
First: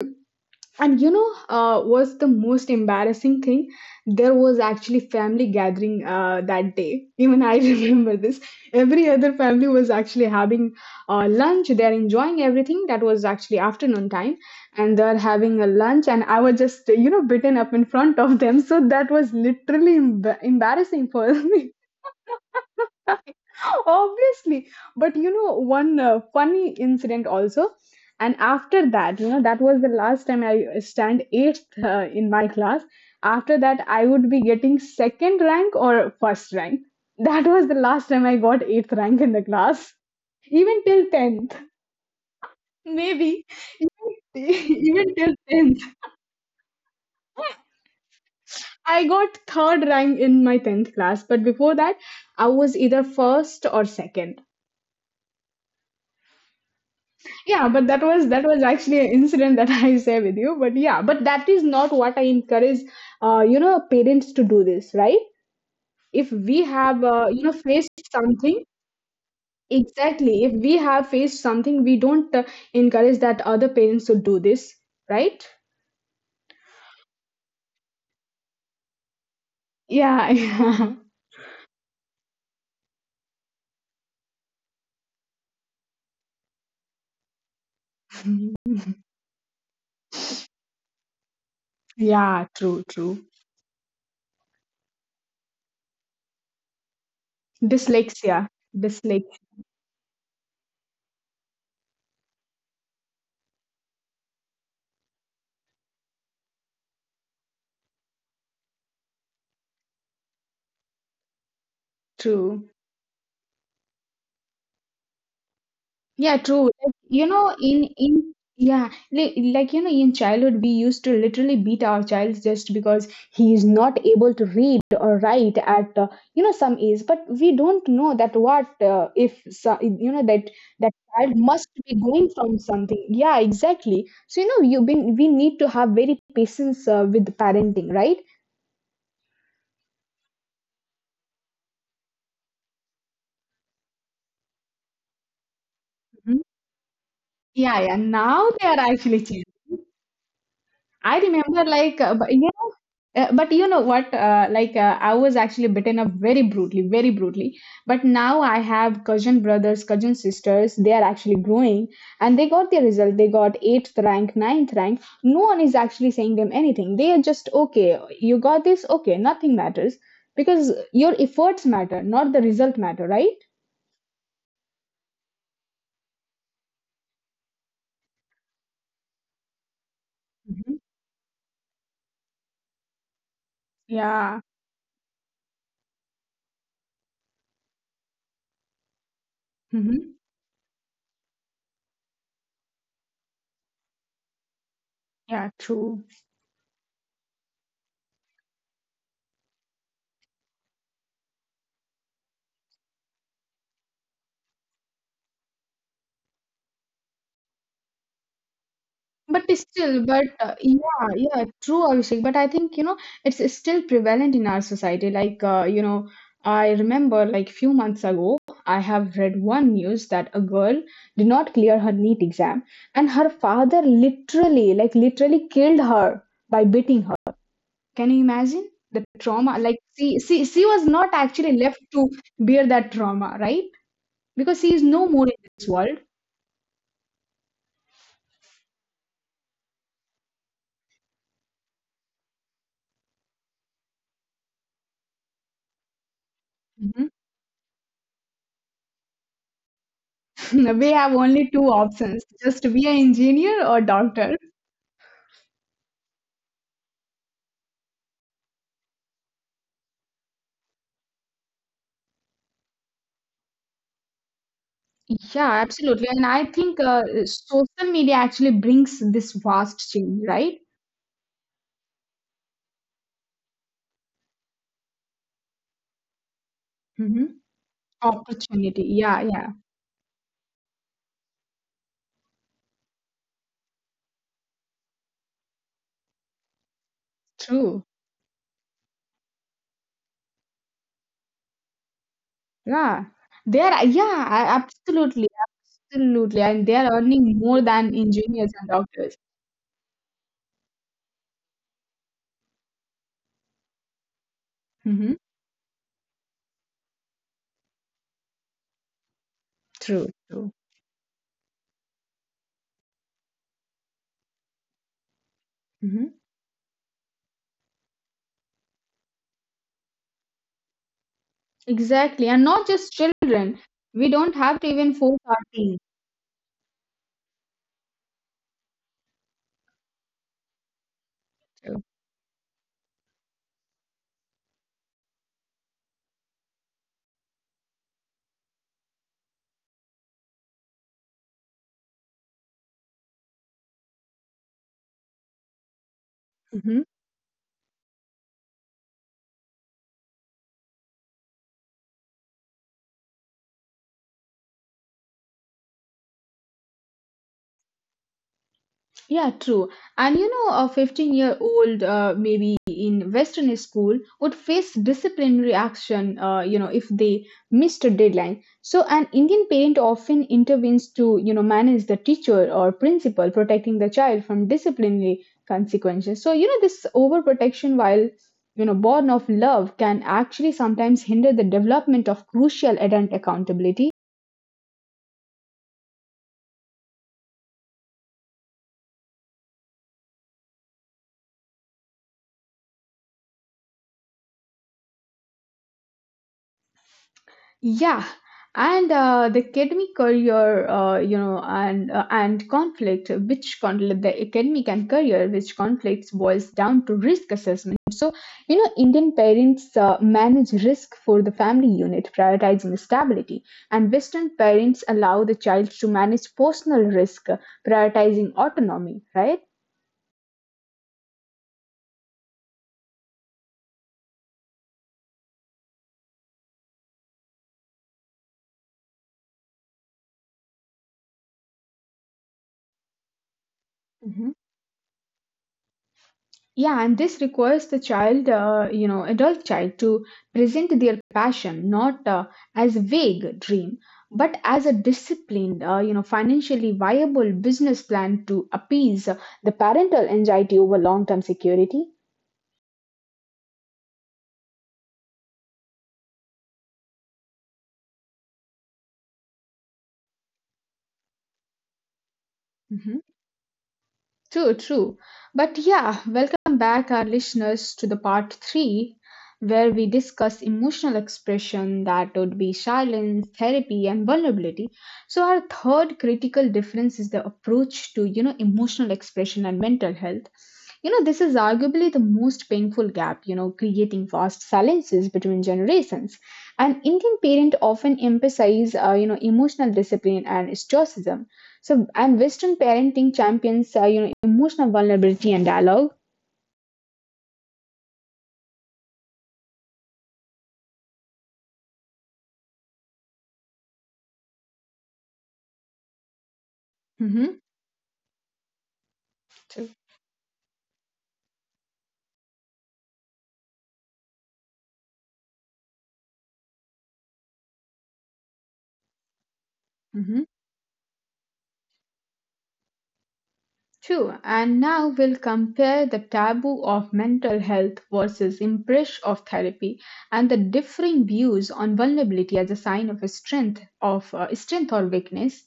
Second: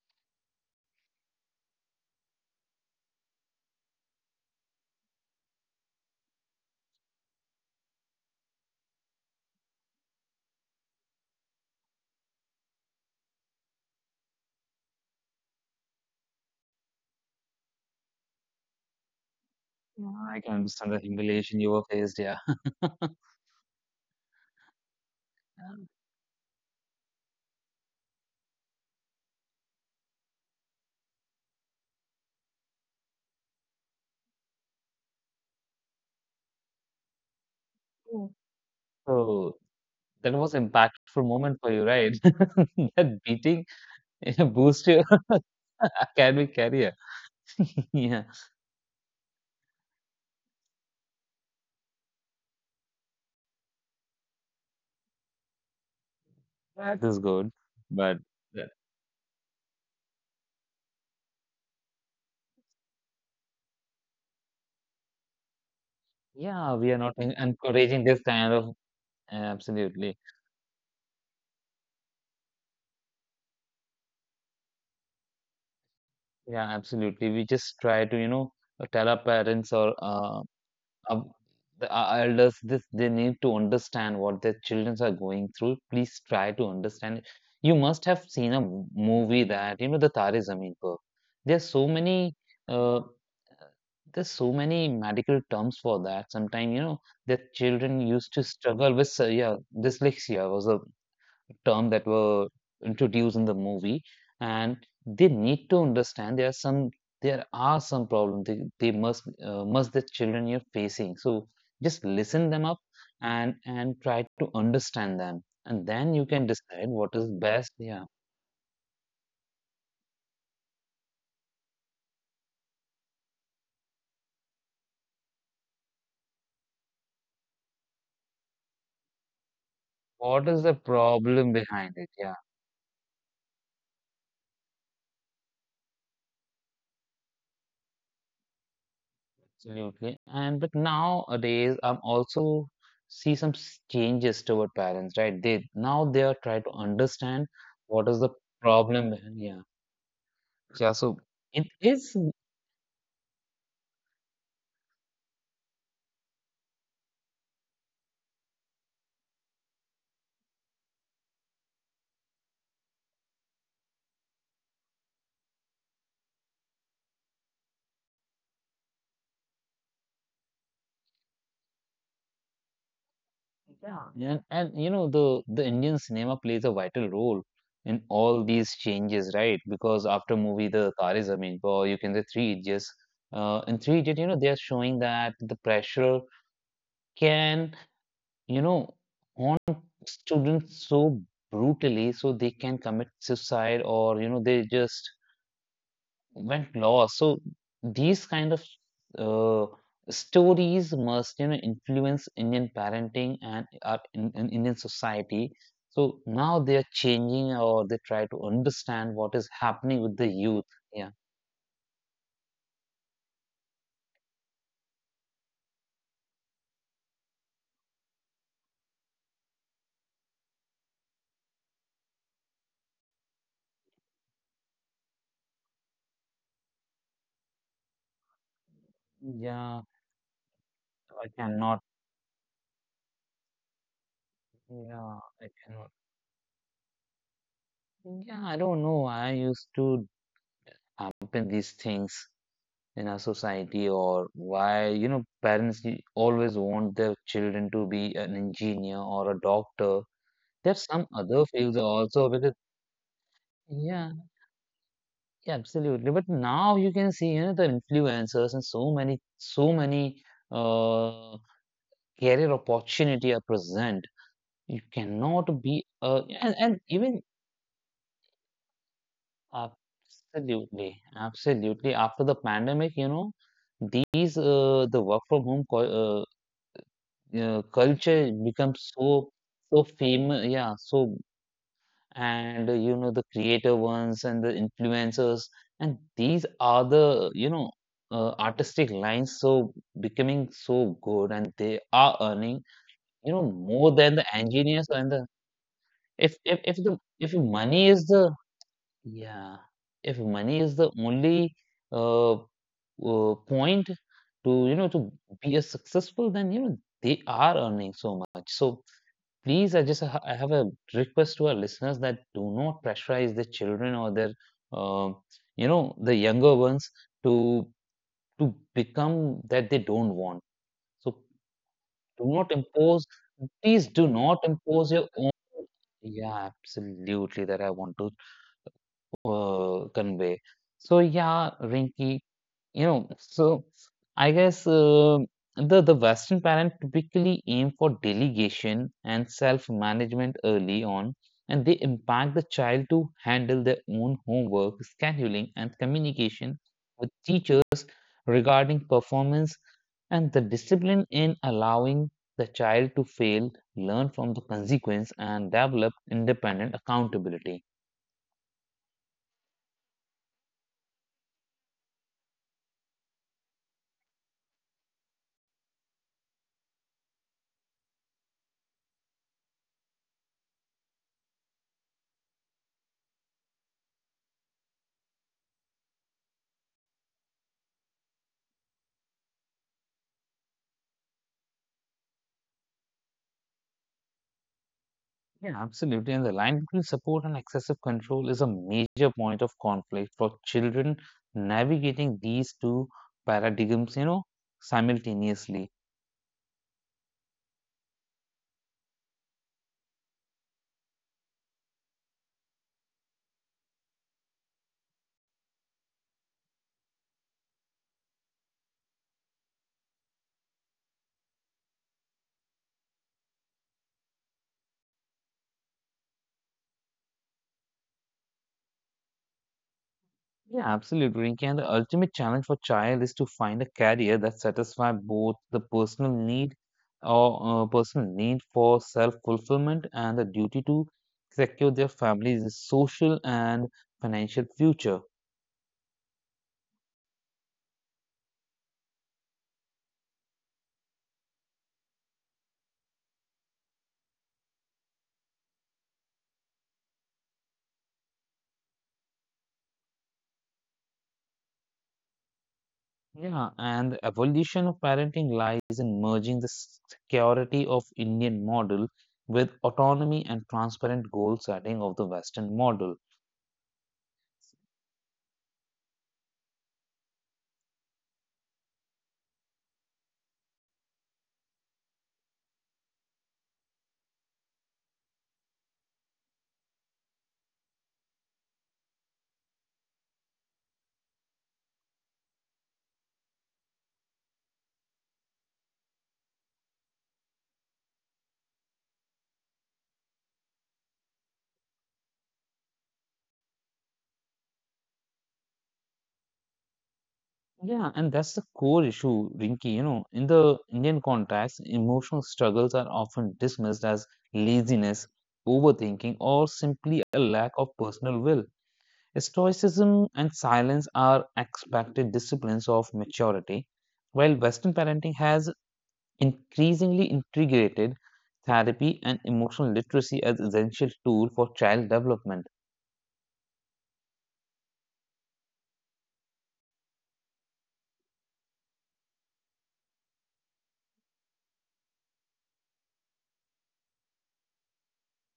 S1: was the most embarrassing thing. There was actually family gathering that day, even I remember this. Every other family was actually having lunch, they're enjoying everything. That was actually afternoon time, and they're having a lunch, and I was just, you know, bitten up in front of them. So that was literally
S2: Yeah, I can understand
S1: embarrassing
S2: the
S1: for
S2: humiliation
S1: me.
S2: you were faced, yeah.
S1: Obviously. But you know,
S2: Yeah.
S1: one funny incident also. And after that, you know, that was the last time I stand eighth in my class. After that, I would be getting second rank or first rank. That was the last time
S2: Mm.
S1: I got eighth rank in the
S2: So
S1: class.
S2: that was
S1: Even till
S2: impactful
S1: 10th,
S2: moment for you, right? That
S1: maybe.
S2: beating
S1: Even
S2: boost your
S1: even till 10th.
S2: academic career. Yeah.
S1: I got third rank in my 10th class, but before that, I was either first or second.
S2: That is good,
S1: Yeah, but
S2: but
S1: that
S2: yeah.
S1: was actually an incident that I share with you. But yeah, but that is not what I encourage. You know, parents to do this, right? If we
S2: Yeah, we are
S1: have,
S2: not
S1: faced
S2: encouraging this kind
S1: something
S2: of absolutely.
S1: exactly. If we have faced something, we don't encourage that other parents to do this, right?
S2: Yeah, absolutely. We just try to, you know, tell our parents or
S1: Yeah.
S2: uh, the elders, this they need to understand what their children are going through. Please try to understand it. You must have
S1: Yeah,
S2: seen a movie that, you know, the Tare Zameen Par. There's so many
S1: yeah. True,
S2: uh,
S1: true.
S2: there's so many medical terms for that. Sometimes, you know, that children
S1: Dyslexia,
S2: used to struggle with,
S1: dyslexia.
S2: dyslexia was a term that were introduced in the movie and they need to understand there are some problems they must the children you're facing. So just listen them
S1: True.
S2: up and try to understand them, and then you
S1: Yeah,
S2: can
S1: true.
S2: decide
S1: Like,
S2: what
S1: you
S2: is
S1: know,
S2: best.
S1: in
S2: Yeah,
S1: in yeah, like you know, in childhood we used to literally beat our child just because he is not able to read or write at you know some age. But we don't know that what if so, you know that
S2: what is the
S1: that child
S2: problem
S1: must be
S2: behind it?
S1: going
S2: Yeah,
S1: from something. Yeah, exactly. So you know, you been we need to have very patience with parenting, right?
S2: absolutely. And but nowadays I'm also see some changes toward parents, right? They, now they
S1: Mhm.
S2: are trying to understand
S1: Yeah, yeah.
S2: what is the
S1: Now they are
S2: problem
S1: actually
S2: behind? Yeah, yeah,
S1: I
S2: so
S1: remember,
S2: it
S1: like, uh,
S2: is.
S1: but, you know, uh, but you know what? I was actually beaten up very brutally, very brutally. But now I have cousin brothers, cousin sisters. They are actually growing, and they got their result. They got eighth rank, ninth rank. No one is actually saying them anything. They are just okay. You got this. Okay, nothing matters because your efforts matter, not the result matter, right?
S2: And you know, the Indian cinema plays a vital role in all these changes, right? Because after movie,
S1: Mhm.
S2: the Tar is Zameen Par, you can say Three Idiots. In Three Idiots, you know,
S1: Yeah.
S2: they are showing that the pressure can, you know, haunt
S1: Hmm.
S2: students so brutally, so they can commit suicide, or you know, they just
S1: Yeah, true.
S2: went lost. So these kind of uh, stories must, you know, influence Indian parenting and our in Indian society. So now they are changing, or they try to understand what
S1: But
S2: is
S1: still,
S2: happening with
S1: but
S2: the youth.
S1: yeah,
S2: Yeah,
S1: yeah, true, Abhishek. But I think, you know, it's still prevalent in our society. Like, you know, I remember like few months ago, I have read one news that a girl did not clear her NEET exam, and her father literally, like, literally killed her by beating her. Can you imagine the trauma? Like,
S2: yeah,
S1: she was not
S2: I
S1: actually left
S2: cannot.
S1: to bear that trauma, right? Because she is no
S2: Yeah,
S1: more in
S2: I
S1: this
S2: cannot.
S1: world.
S2: Yeah, I don't know. I used to happen these things in our society. Or why, you know, parents always want
S1: Mm-hmm.
S2: their children to be an engineer or a doctor? There's
S1: We
S2: some
S1: have
S2: other
S1: only two
S2: fields
S1: options,
S2: also, because
S1: just be an engineer or
S2: yeah,
S1: doctor.
S2: yeah, absolutely. But now you can see, you know, the influencers and so many, so many uh career opportunity are present. You
S1: Yeah,
S2: cannot be
S1: absolutely. And I
S2: and
S1: think
S2: even
S1: social media actually brings this vast change, right?
S2: absolutely, absolutely after the pandemic, you know, these the work from home
S1: Hmm.
S2: culture
S1: Opportunity.
S2: becomes
S1: Yeah,
S2: so
S1: yeah.
S2: so famous, yeah. So and you know, the creator ones and the influencers, and these are the, you know,
S1: True.
S2: artistic lines, so becoming so good, and they are earning,
S1: Yeah.
S2: you know,
S1: They are,
S2: more than the
S1: yeah,
S2: engineers and
S1: absolutely.
S2: the,
S1: Absolutely. And they
S2: if
S1: are
S2: the, if
S1: earning more
S2: money
S1: than
S2: is the,
S1: engineers and doctors.
S2: yeah, if money is the only point to, you know, to
S1: Hmm.
S2: be a successful, then you know they are earning so much. So please, I just,
S1: True,
S2: I have
S1: true.
S2: a request to our listeners that do not pressurize the children or their um you know, the
S1: Hmm.
S2: younger ones to to become that they don't want. So do
S1: Exactly. And
S2: not
S1: not just
S2: impose,
S1: children.
S2: please
S1: We
S2: do
S1: don't
S2: not
S1: have to even
S2: impose your
S1: force our
S2: own.
S1: teens.
S2: Yeah, absolutely, that I want to convey. So yeah, Rinky, you know, so I guess the Western parent typically aim for delegation and self-management early on, and they impact the child to handle their own homework, scheduling, and communication
S1: True.
S2: with teachers regarding performance, and the discipline in allowing the child to fail, learn from the consequence, and develop independent accountability.
S1: Yeah, true. And you know, a 15-year-old year old, maybe in Western school, would face disciplinary action, if they missed a deadline. So, an Indian parent often intervenes to, you know, manage the teacher or principal, protecting the child from disciplinary consequences. So, you know, this overprotection, while, you know, born of love, can actually sometimes hinder the development of crucial adult accountability.
S2: Yeah, absolutely. And the line between support and excessive control is a major point of conflict for children navigating these two paradigms, you know, simultaneously.
S1: Yeah, and the academic career, and conflict, the academic and career, which conflicts boils down to risk assessment. So, you know, Indian parents manage risk for the family unit, prioritizing stability, and Western parents allow the child to manage personal risk, prioritizing autonomy. Right?
S2: Yeah, absolutely, Rinki. And the ultimate challenge for child is to find a career that satisfies both the personal need, or personal need for self-fulfillment, and the duty to secure their family's social and
S1: Mhm.
S2: financial future.
S1: Yeah, and this requires the child, adult child to present their passion not as a vague dream, but as a disciplined, financially viable business plan to appease the parental anxiety over long-term security.
S2: Yeah, and the evolution of parenting lies in merging the security of Indian model with autonomy and transparent goal setting of the Western model.
S1: Mhm. True, true. But yeah, welcome back, our listeners, to the part three, where we discuss emotional expression that would be silence, therapy, and vulnerability. So our third critical difference is the approach to you know emotional expression and mental health. You know, this is arguably the most painful gap, you know, creating vast silences between generations. And Indian parents often emphasize, you know, emotional discipline and stoicism so, and Western parenting champions, you know, emotional vulnerability and dialogue.
S2: Yeah, and that's the core issue, Rinki. You know, in the Indian context, emotional struggles are often dismissed as laziness, overthinking, or simply a
S1: Mm-hmm.
S2: lack of personal will.
S1: True.
S2: Stoicism and silence are expected disciplines of maturity, while Western parenting has increasingly integrated therapy and emotional
S1: Mm-hmm.
S2: literacy as essential tool for child development.
S1: True. And now we'll compare the taboo of mental health versus embrace of therapy, and the differing views on vulnerability as a sign of a strength of strength or weakness.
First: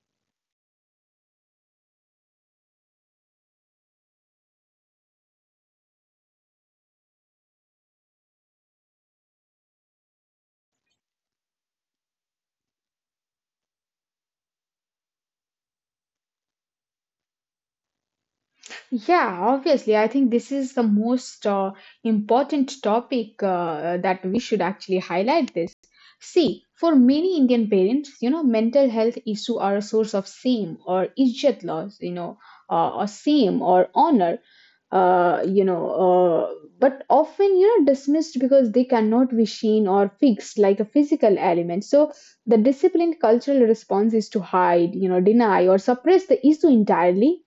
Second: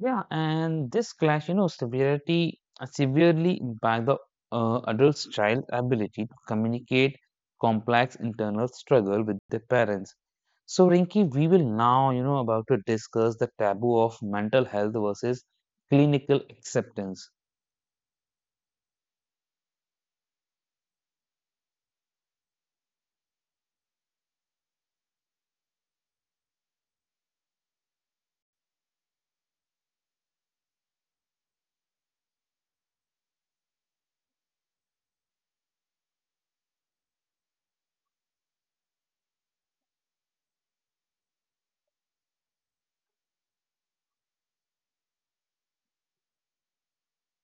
S2: Yeah, and this clash, you know, severity severely impact the adult's child ability to communicate complex internal struggle with their parents. So Rinki, we will now, you know, about to discuss the taboo of mental health versus clinical acceptance.
S1: Yeah, obviously. I think this is the most important topic that we should actually highlight this. See, for many Indian parents, you know, mental health issue are a source of shame or izzat loss, you know, or shame or honor, uh, you know, uh, but often, you know, dismissed because they cannot be seen or fixed like a physical element. So the disciplined cultural response is to hide, you know, deny or suppress the issue entirely.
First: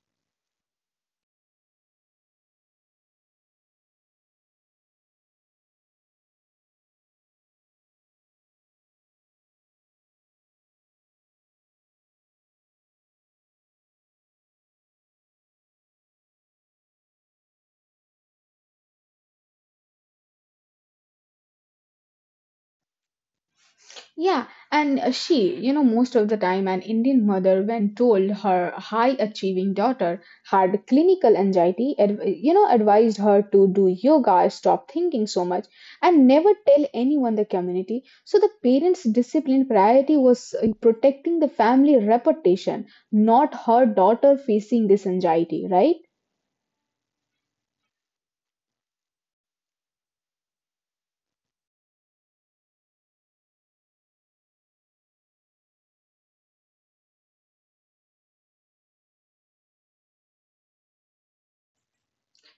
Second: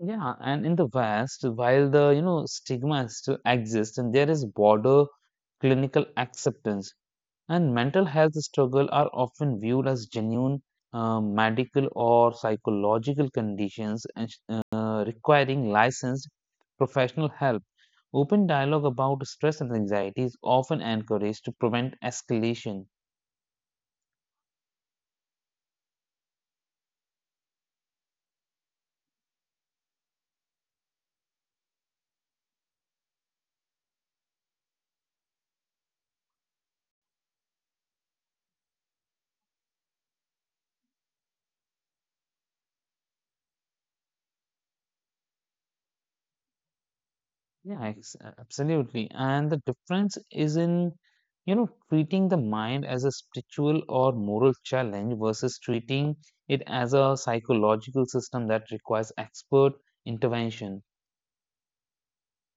S2: Yeah, and in the West, while the, you know, stigma still exists, and there is broader clinical acceptance, and mental health struggle are often viewed as genuine medical or psychological conditions, requiring licensed professional help. Open dialogue about stress and anxiety is often encouraged to prevent escalation.
S1: Yeah, and she, you know, most of the time, an Indian mother, when told her high achieving daughter had clinical anxiety, you know, advised her to do yoga, stop thinking so much, and never tell anyone the community. So the parents' discipline priority was protecting the family reputation, not her daughter facing this anxiety, right?
S2: Yeah, absolutely. And the difference is in, you know, treating the mind as a spiritual or moral challenge versus treating it as a psychological system that requires expert intervention.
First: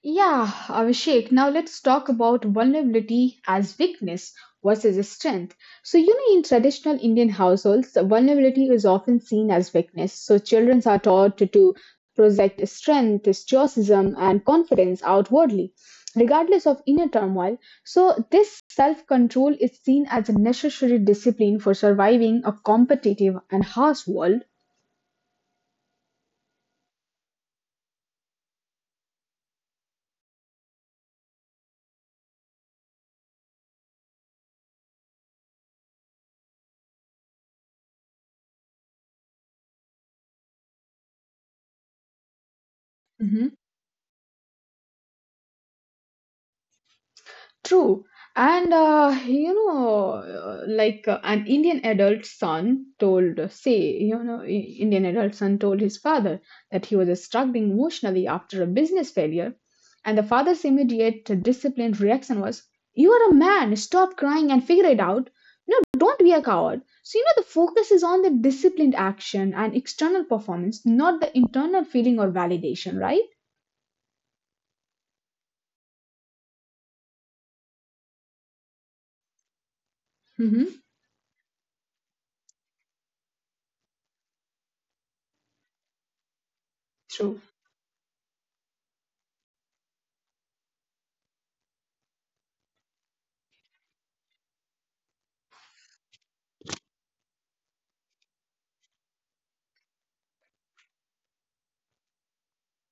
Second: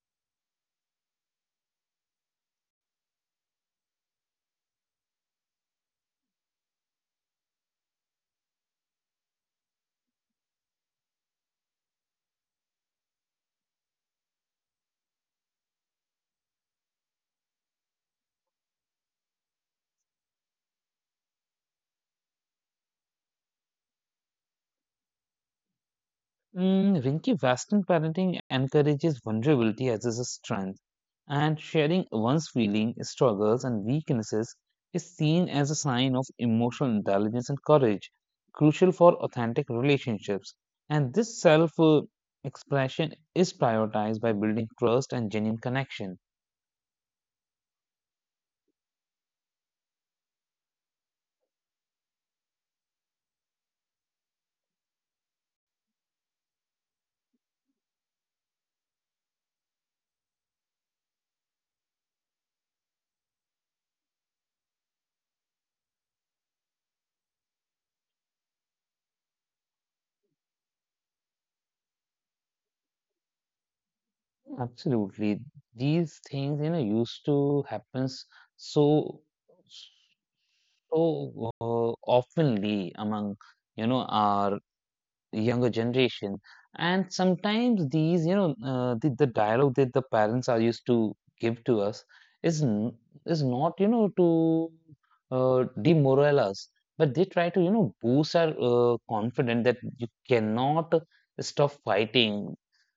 S1: Yeah, Abhishek, now let's talk about vulnerability as weakness versus a strength. So, you know, in traditional Indian households, vulnerability is often seen as weakness. So, children are taught to project strength, stoicism, and confidence outwardly, regardless of inner turmoil. So, this self control is seen as a necessary discipline for surviving a competitive and harsh world.
S2: Mm, Rinki, Western parenting encourages vulnerability as a strength, and sharing one's feelings, struggles, and weaknesses is seen as a sign of emotional intelligence and courage, crucial for authentic relationships. And this self expression is prioritized by building trust and genuine connection.
S1: True. And like an Indian adult son told, say, you know, Indian adult son told his father that he was struggling emotionally after a business failure. And the father's immediate disciplined reaction was, you are a man, stop crying and figure it out. Don't be a coward. So, you know, the focus is on the disciplined action and external performance, not the internal feeling or validation, right?
S2: Absolutely, these things, you know, used to happens so,
S1: Hmm.
S2: so oftenly among, you know, our younger generation. And
S1: True.
S2: sometimes these, you know, the dialogue that the parents are used to give to us is is not, you know, to demoralize us, but they try to, you know, boost our confidence that you cannot stop fighting.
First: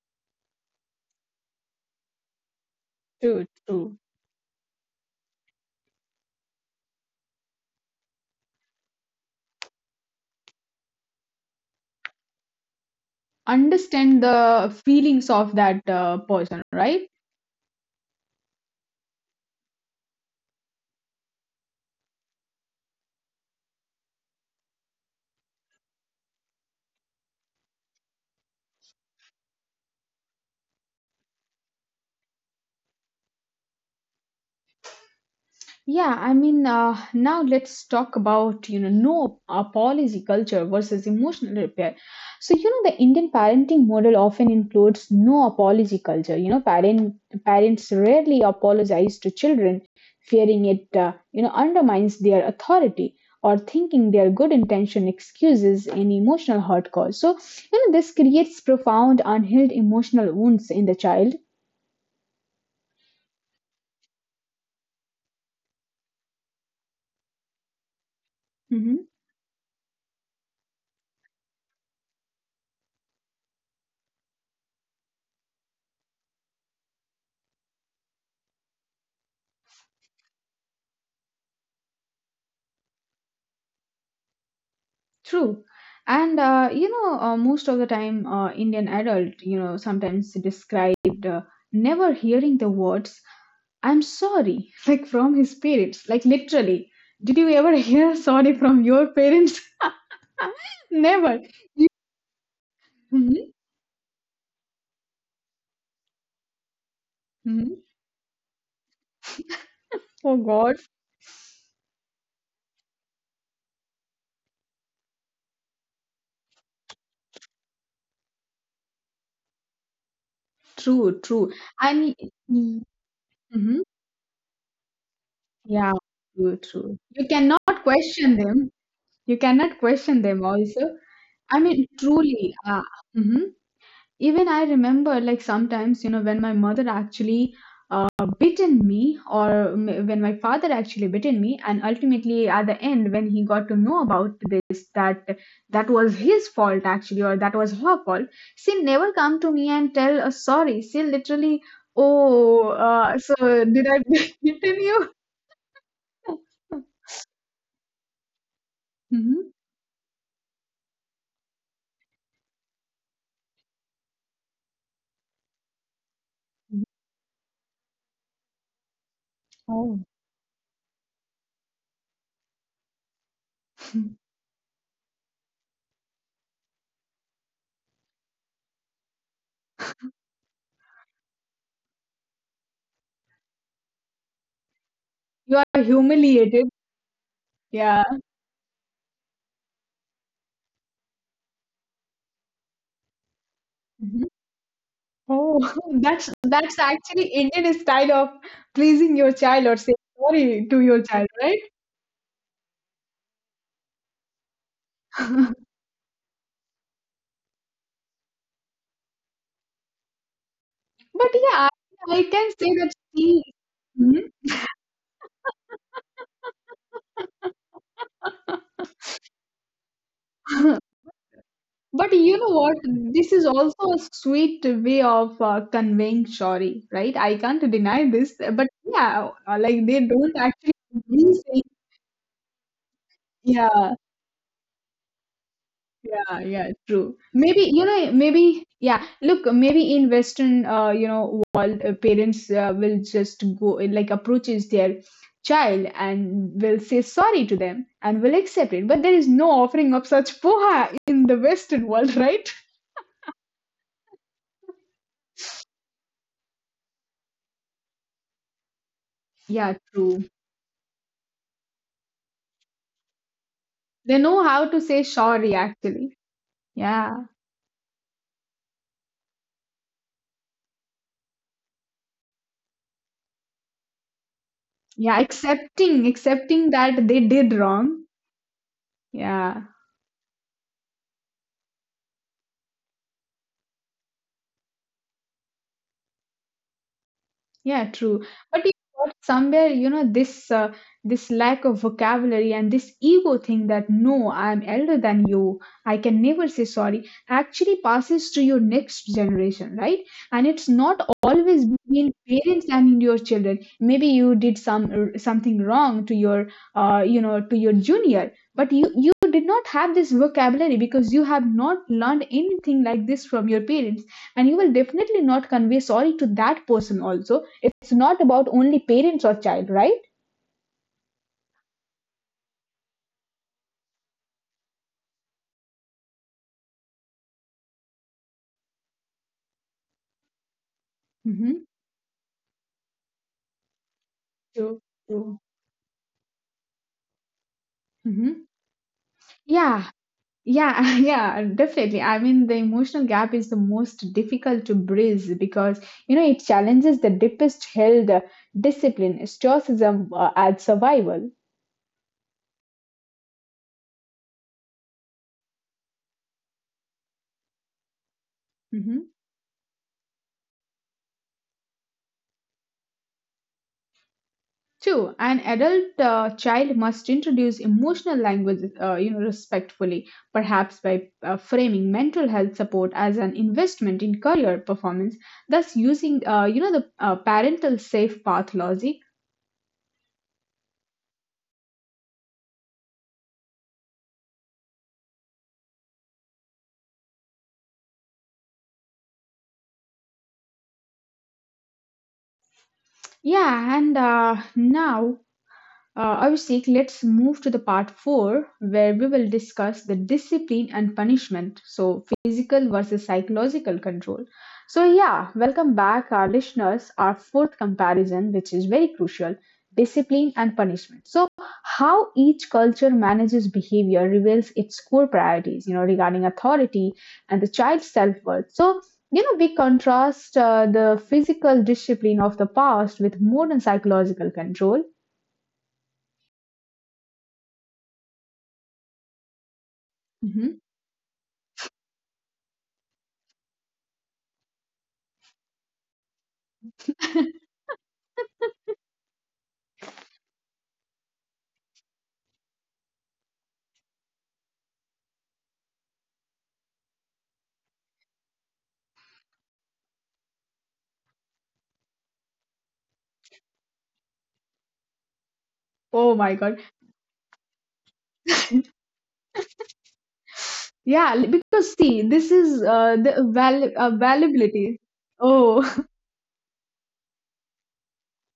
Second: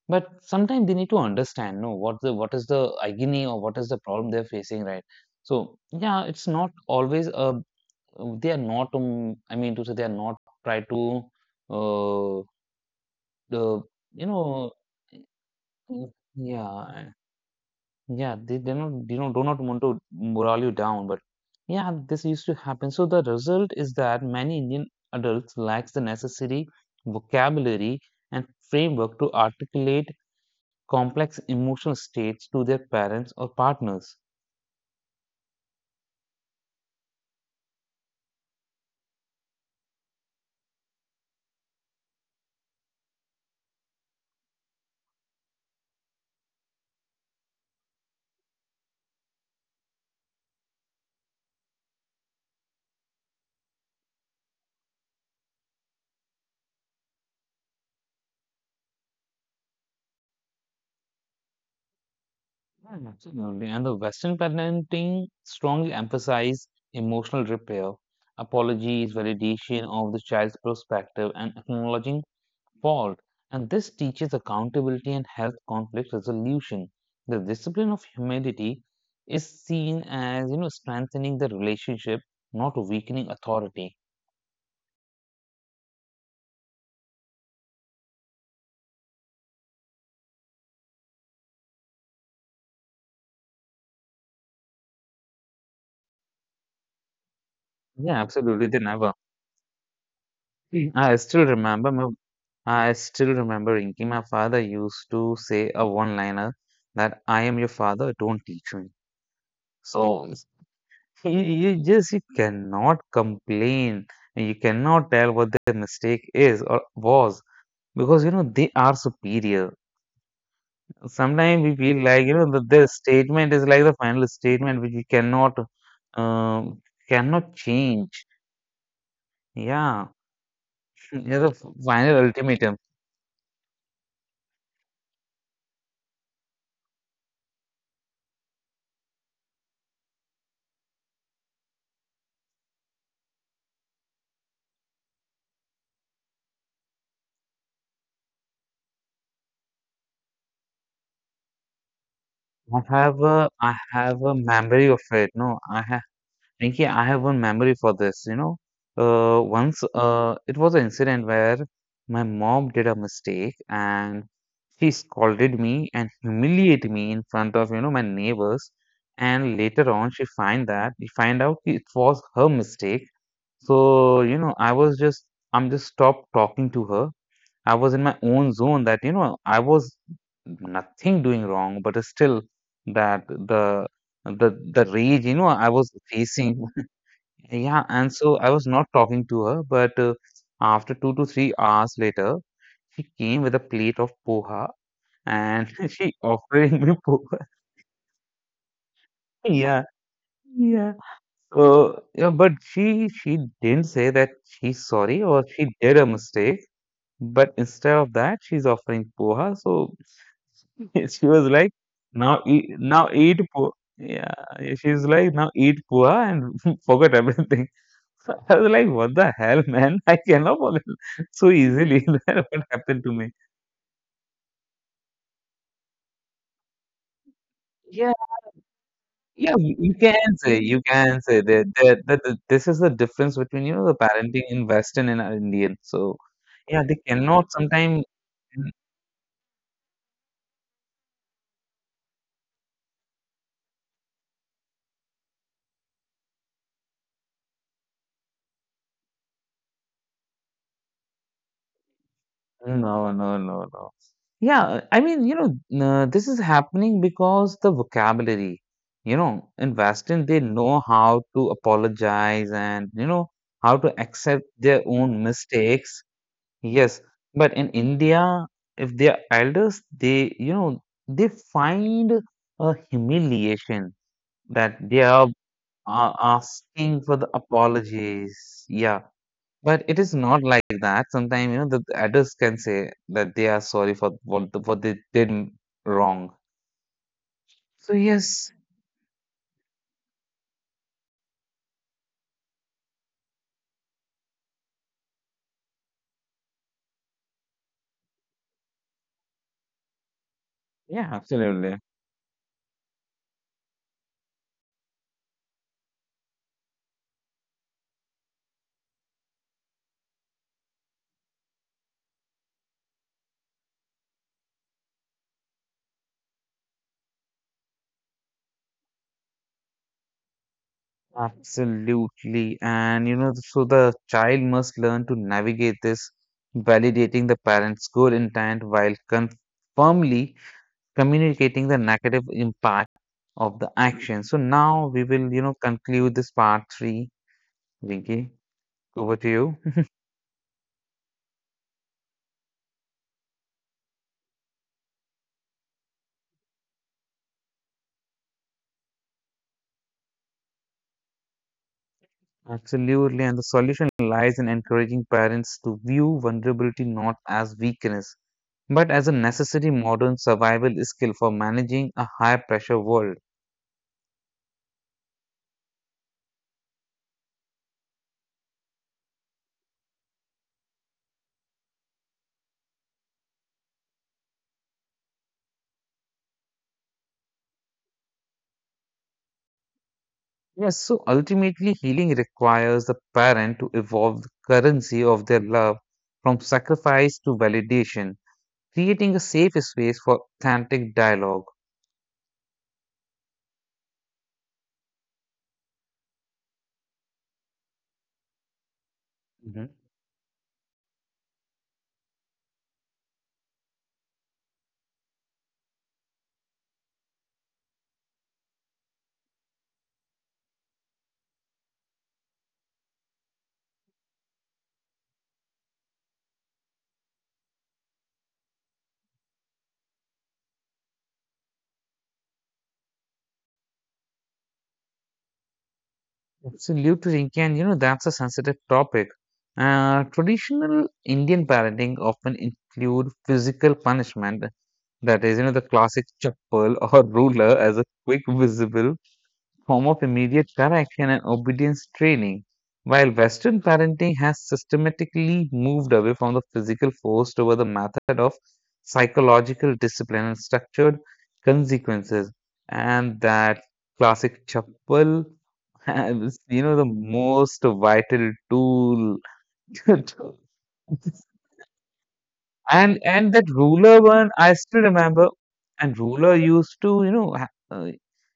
S2: But sometimes they need to understand, no, what the, what is the
S1: True,
S2: agony, or what is
S1: true.
S2: the problem they're facing, right? So yeah, it's not always they are not I mean to say, they are not try to uh, the
S1: Understand
S2: you know,
S1: the
S2: eh,
S1: feelings of that
S2: mm,
S1: person, right?
S2: yeah, yeah, they not, you know, do not want to morale you down, but yeah, this used to happen. So the result is that many Indian adults lacks the necessary vocabulary and framework to articulate complex emotional states to their parents or partners.
S1: Yeah, I mean, now let's talk about you know no apology culture versus emotional repair. So you know the Indian parenting model often includes no apology culture, you know, parents rarely apologize to children, fearing it you know undermines their authority, or thinking their good intention excuses any emotional hurt caused. So you know this creates profound unhealed emotional wounds in the child.
S2: Mm, absolutely. And the Western parenting strongly emphasize emotional repair, apologies, validation of the child's perspective, and acknowledging fault, and this teaches accountability and health conflict resolution. The discipline of humility is seen as, you know, strengthening the relationship, not weakening authority.
S1: True. And most of the time, Indian adult, you know, sometimes described never hearing the words "I'm sorry" like from his parents, like literally. Did you ever hear
S2: Yeah,
S1: "sorry"
S2: absolutely. They
S1: from your
S2: never.
S1: parents?
S2: Mm.
S1: Never.
S2: I still
S1: Hmm.
S2: remember, Inky, my father used to say a one-liner that I am your
S1: Hmm.
S2: father, don't teach me. So
S1: Oh God.
S2: you just, you cannot complain. You cannot tell what the mistake is or was, because, you know, they are superior.
S1: True. True.
S2: Sometimes we feel
S1: And
S2: like, you know,
S1: mm-hmm.
S2: their statement is like the final statement which we cannot
S1: Yeah, true.
S2: um,
S1: True. You
S2: cannot
S1: cannot
S2: change.
S1: question them. You cannot
S2: Yeah,
S1: question them. Also,
S2: yeah,
S1: I
S2: the
S1: mean,
S2: final
S1: truly.
S2: ultimatum.
S1: Mhm. Even I remember, like, sometimes, you know, when my mother actually bitten me, or when my father actually bitten me, and ultimately at the end, when he got to know about this, that that was his fault actually, or that was her fault, she never come to me and tell a sorry. She literally, oh, so
S2: I
S1: did I
S2: have a
S1: bitten
S2: memory of
S1: you?
S2: it. No, I, Pinky, I have one memory for this. You know,
S1: Mhm.
S2: once it was an incident where my mom did a mistake, and she scolded me and humiliated me in front of, you know, my neighbors. And later
S1: Oh.
S2: on, she find that we find out it was her mistake. So you know, I'm just stopped talking to her. I was in my own zone that, you know, I was nothing doing wrong, but still that the the rage, you know,
S1: You
S2: I
S1: are
S2: was
S1: humiliated.
S2: facing. Yeah,
S1: Yeah.
S2: and so I was not talking to her, but after two to three hours later, she came with a plate of
S1: Mm-hmm.
S2: poha,
S1: Oh,
S2: and she
S1: that's
S2: offering me
S1: actually
S2: poha.
S1: Indian style of pleasing your child or
S2: Yeah,
S1: saying sorry to
S2: yeah.
S1: your child, right?
S2: So yeah, but she didn't say that she's sorry or she did a mistake, but instead of that, she's offering poha. So
S1: But
S2: she was
S1: yeah,
S2: like,
S1: I can say that
S2: now
S1: she.
S2: eat poha.
S1: Mhm.
S2: Yeah, yeah, she's like, now eat poha and forget everything. So I was like, "What the hell, man? I cannot fall in love so easily."
S1: But you know
S2: That what
S1: what?
S2: happened to
S1: This
S2: me.
S1: is also a sweet way of conveying sorry, right? I can't deny
S2: Yeah,
S1: this, but yeah,
S2: yeah,
S1: like
S2: you
S1: they
S2: can
S1: don't
S2: say,
S1: actually
S2: you can
S1: mean
S2: say
S1: saying,
S2: that this is the difference between, you know,
S1: yeah.
S2: the parenting in Western and our Indian. So
S1: Yeah, yeah,
S2: yeah, they
S1: true.
S2: cannot
S1: Maybe,
S2: sometimes.
S1: maybe, yeah, look, maybe in Western, world, parents will just go, like, approaches their child and will say sorry to them and will accept it. But there is no offering of such poha in the Western world, right?
S2: No, no, no, no. Yeah, I mean, you know, n this is happening because the vocabulary, you know, in
S1: Yeah, true.
S2: Western, they know how to apologize and, you know, how to
S1: They know
S2: accept
S1: how to
S2: their
S1: say
S2: own
S1: sorry,
S2: mistakes.
S1: actually.
S2: Yes,
S1: Yeah,
S2: but in India, if they are elders, they, you know, they find a humiliation that they
S1: yeah,
S2: are
S1: accepting, accepting that
S2: asking
S1: they
S2: for the
S1: did wrong.
S2: apologies. Yeah,
S1: Yeah.
S2: but it is not like that. Sometimes, you know, the elders can say that they are sorry for what, what they did wrong.
S1: Yeah,
S2: So
S1: true.
S2: yes,
S1: But you know what, somewhere, this lack of vocabulary and this ego thing that no, I'm elder than you, I can never say sorry, actually passes to your next generation, right? And it's not
S2: yeah,
S1: always
S2: absolutely.
S1: between parents and your children. Maybe you did something wrong to your junior, but you did not have this vocabulary because you have not learned anything like this from your parents, and you will definitely not convey sorry to that person also. It's not about only parents or child, right?
S2: Absolutely. And you know, so the child must learn to navigate this, validating the parent's goal intent while confirmly
S1: Mm-hmm.
S2: communicating the negative impact of the action. So
S1: True.
S2: now we will,
S1: True.
S2: you know, conclude this part 3. Vinky,
S1: Mm-hmm.
S2: over to
S1: Yeah.
S2: you.
S1: Yeah. Yeah. Definitely. I mean, the emotional gap is the most difficult to bridge because you know it challenges the deepest held discipline, stoicism, and survival.
S2: Absolutely. And the solution lies in encouraging parents to view vulnerability not as weakness, but as a
S1: Mm-hmm.
S2: necessary modern survival skill for managing a high pressure world.
S1: Two, an adult child must introduce emotional language, respectfully, perhaps by framing mental health support as an investment in career performance, thus using, the parental safe path logic.
S2: Yes, so ultimately, healing requires the parent to evolve the currency of their love from sacrifice to validation, creating a safe space for authentic dialogue.
S1: Yeah, and now Abhishek, let's move to the part 4 where we will
S2: Hmm.
S1: discuss the discipline and punishment. So, physical versus psychological control. So, yeah, welcome back, our listeners. Our fourth comparison, which is very crucial discipline and punishment. So, how each culture manages behavior reveals its core priorities, you know, regarding authority and the child's self worth. So, you know, we contrast the physical discipline of the past with modern psychological control.
S2: Absolutely, Rinki, and you know that's a sensitive topic.
S1: Mm-hmm.
S2: Traditional Indian parenting often include physical punishment, that is, you know, the classic chappal or ruler as a quick visible form of immediate correction and obedience training, while Western parenting has systematically moved away from the physical force toward the method of psychological discipline and structured consequences. And that classic chappal
S1: Oh my
S2: is,
S1: God.
S2: you know, the most vital tool to,
S1: Yeah, because see, this is
S2: and
S1: the
S2: and that
S1: val
S2: ruler one, I
S1: availability.
S2: still remember.
S1: Oh.
S2: And ruler used to, you know,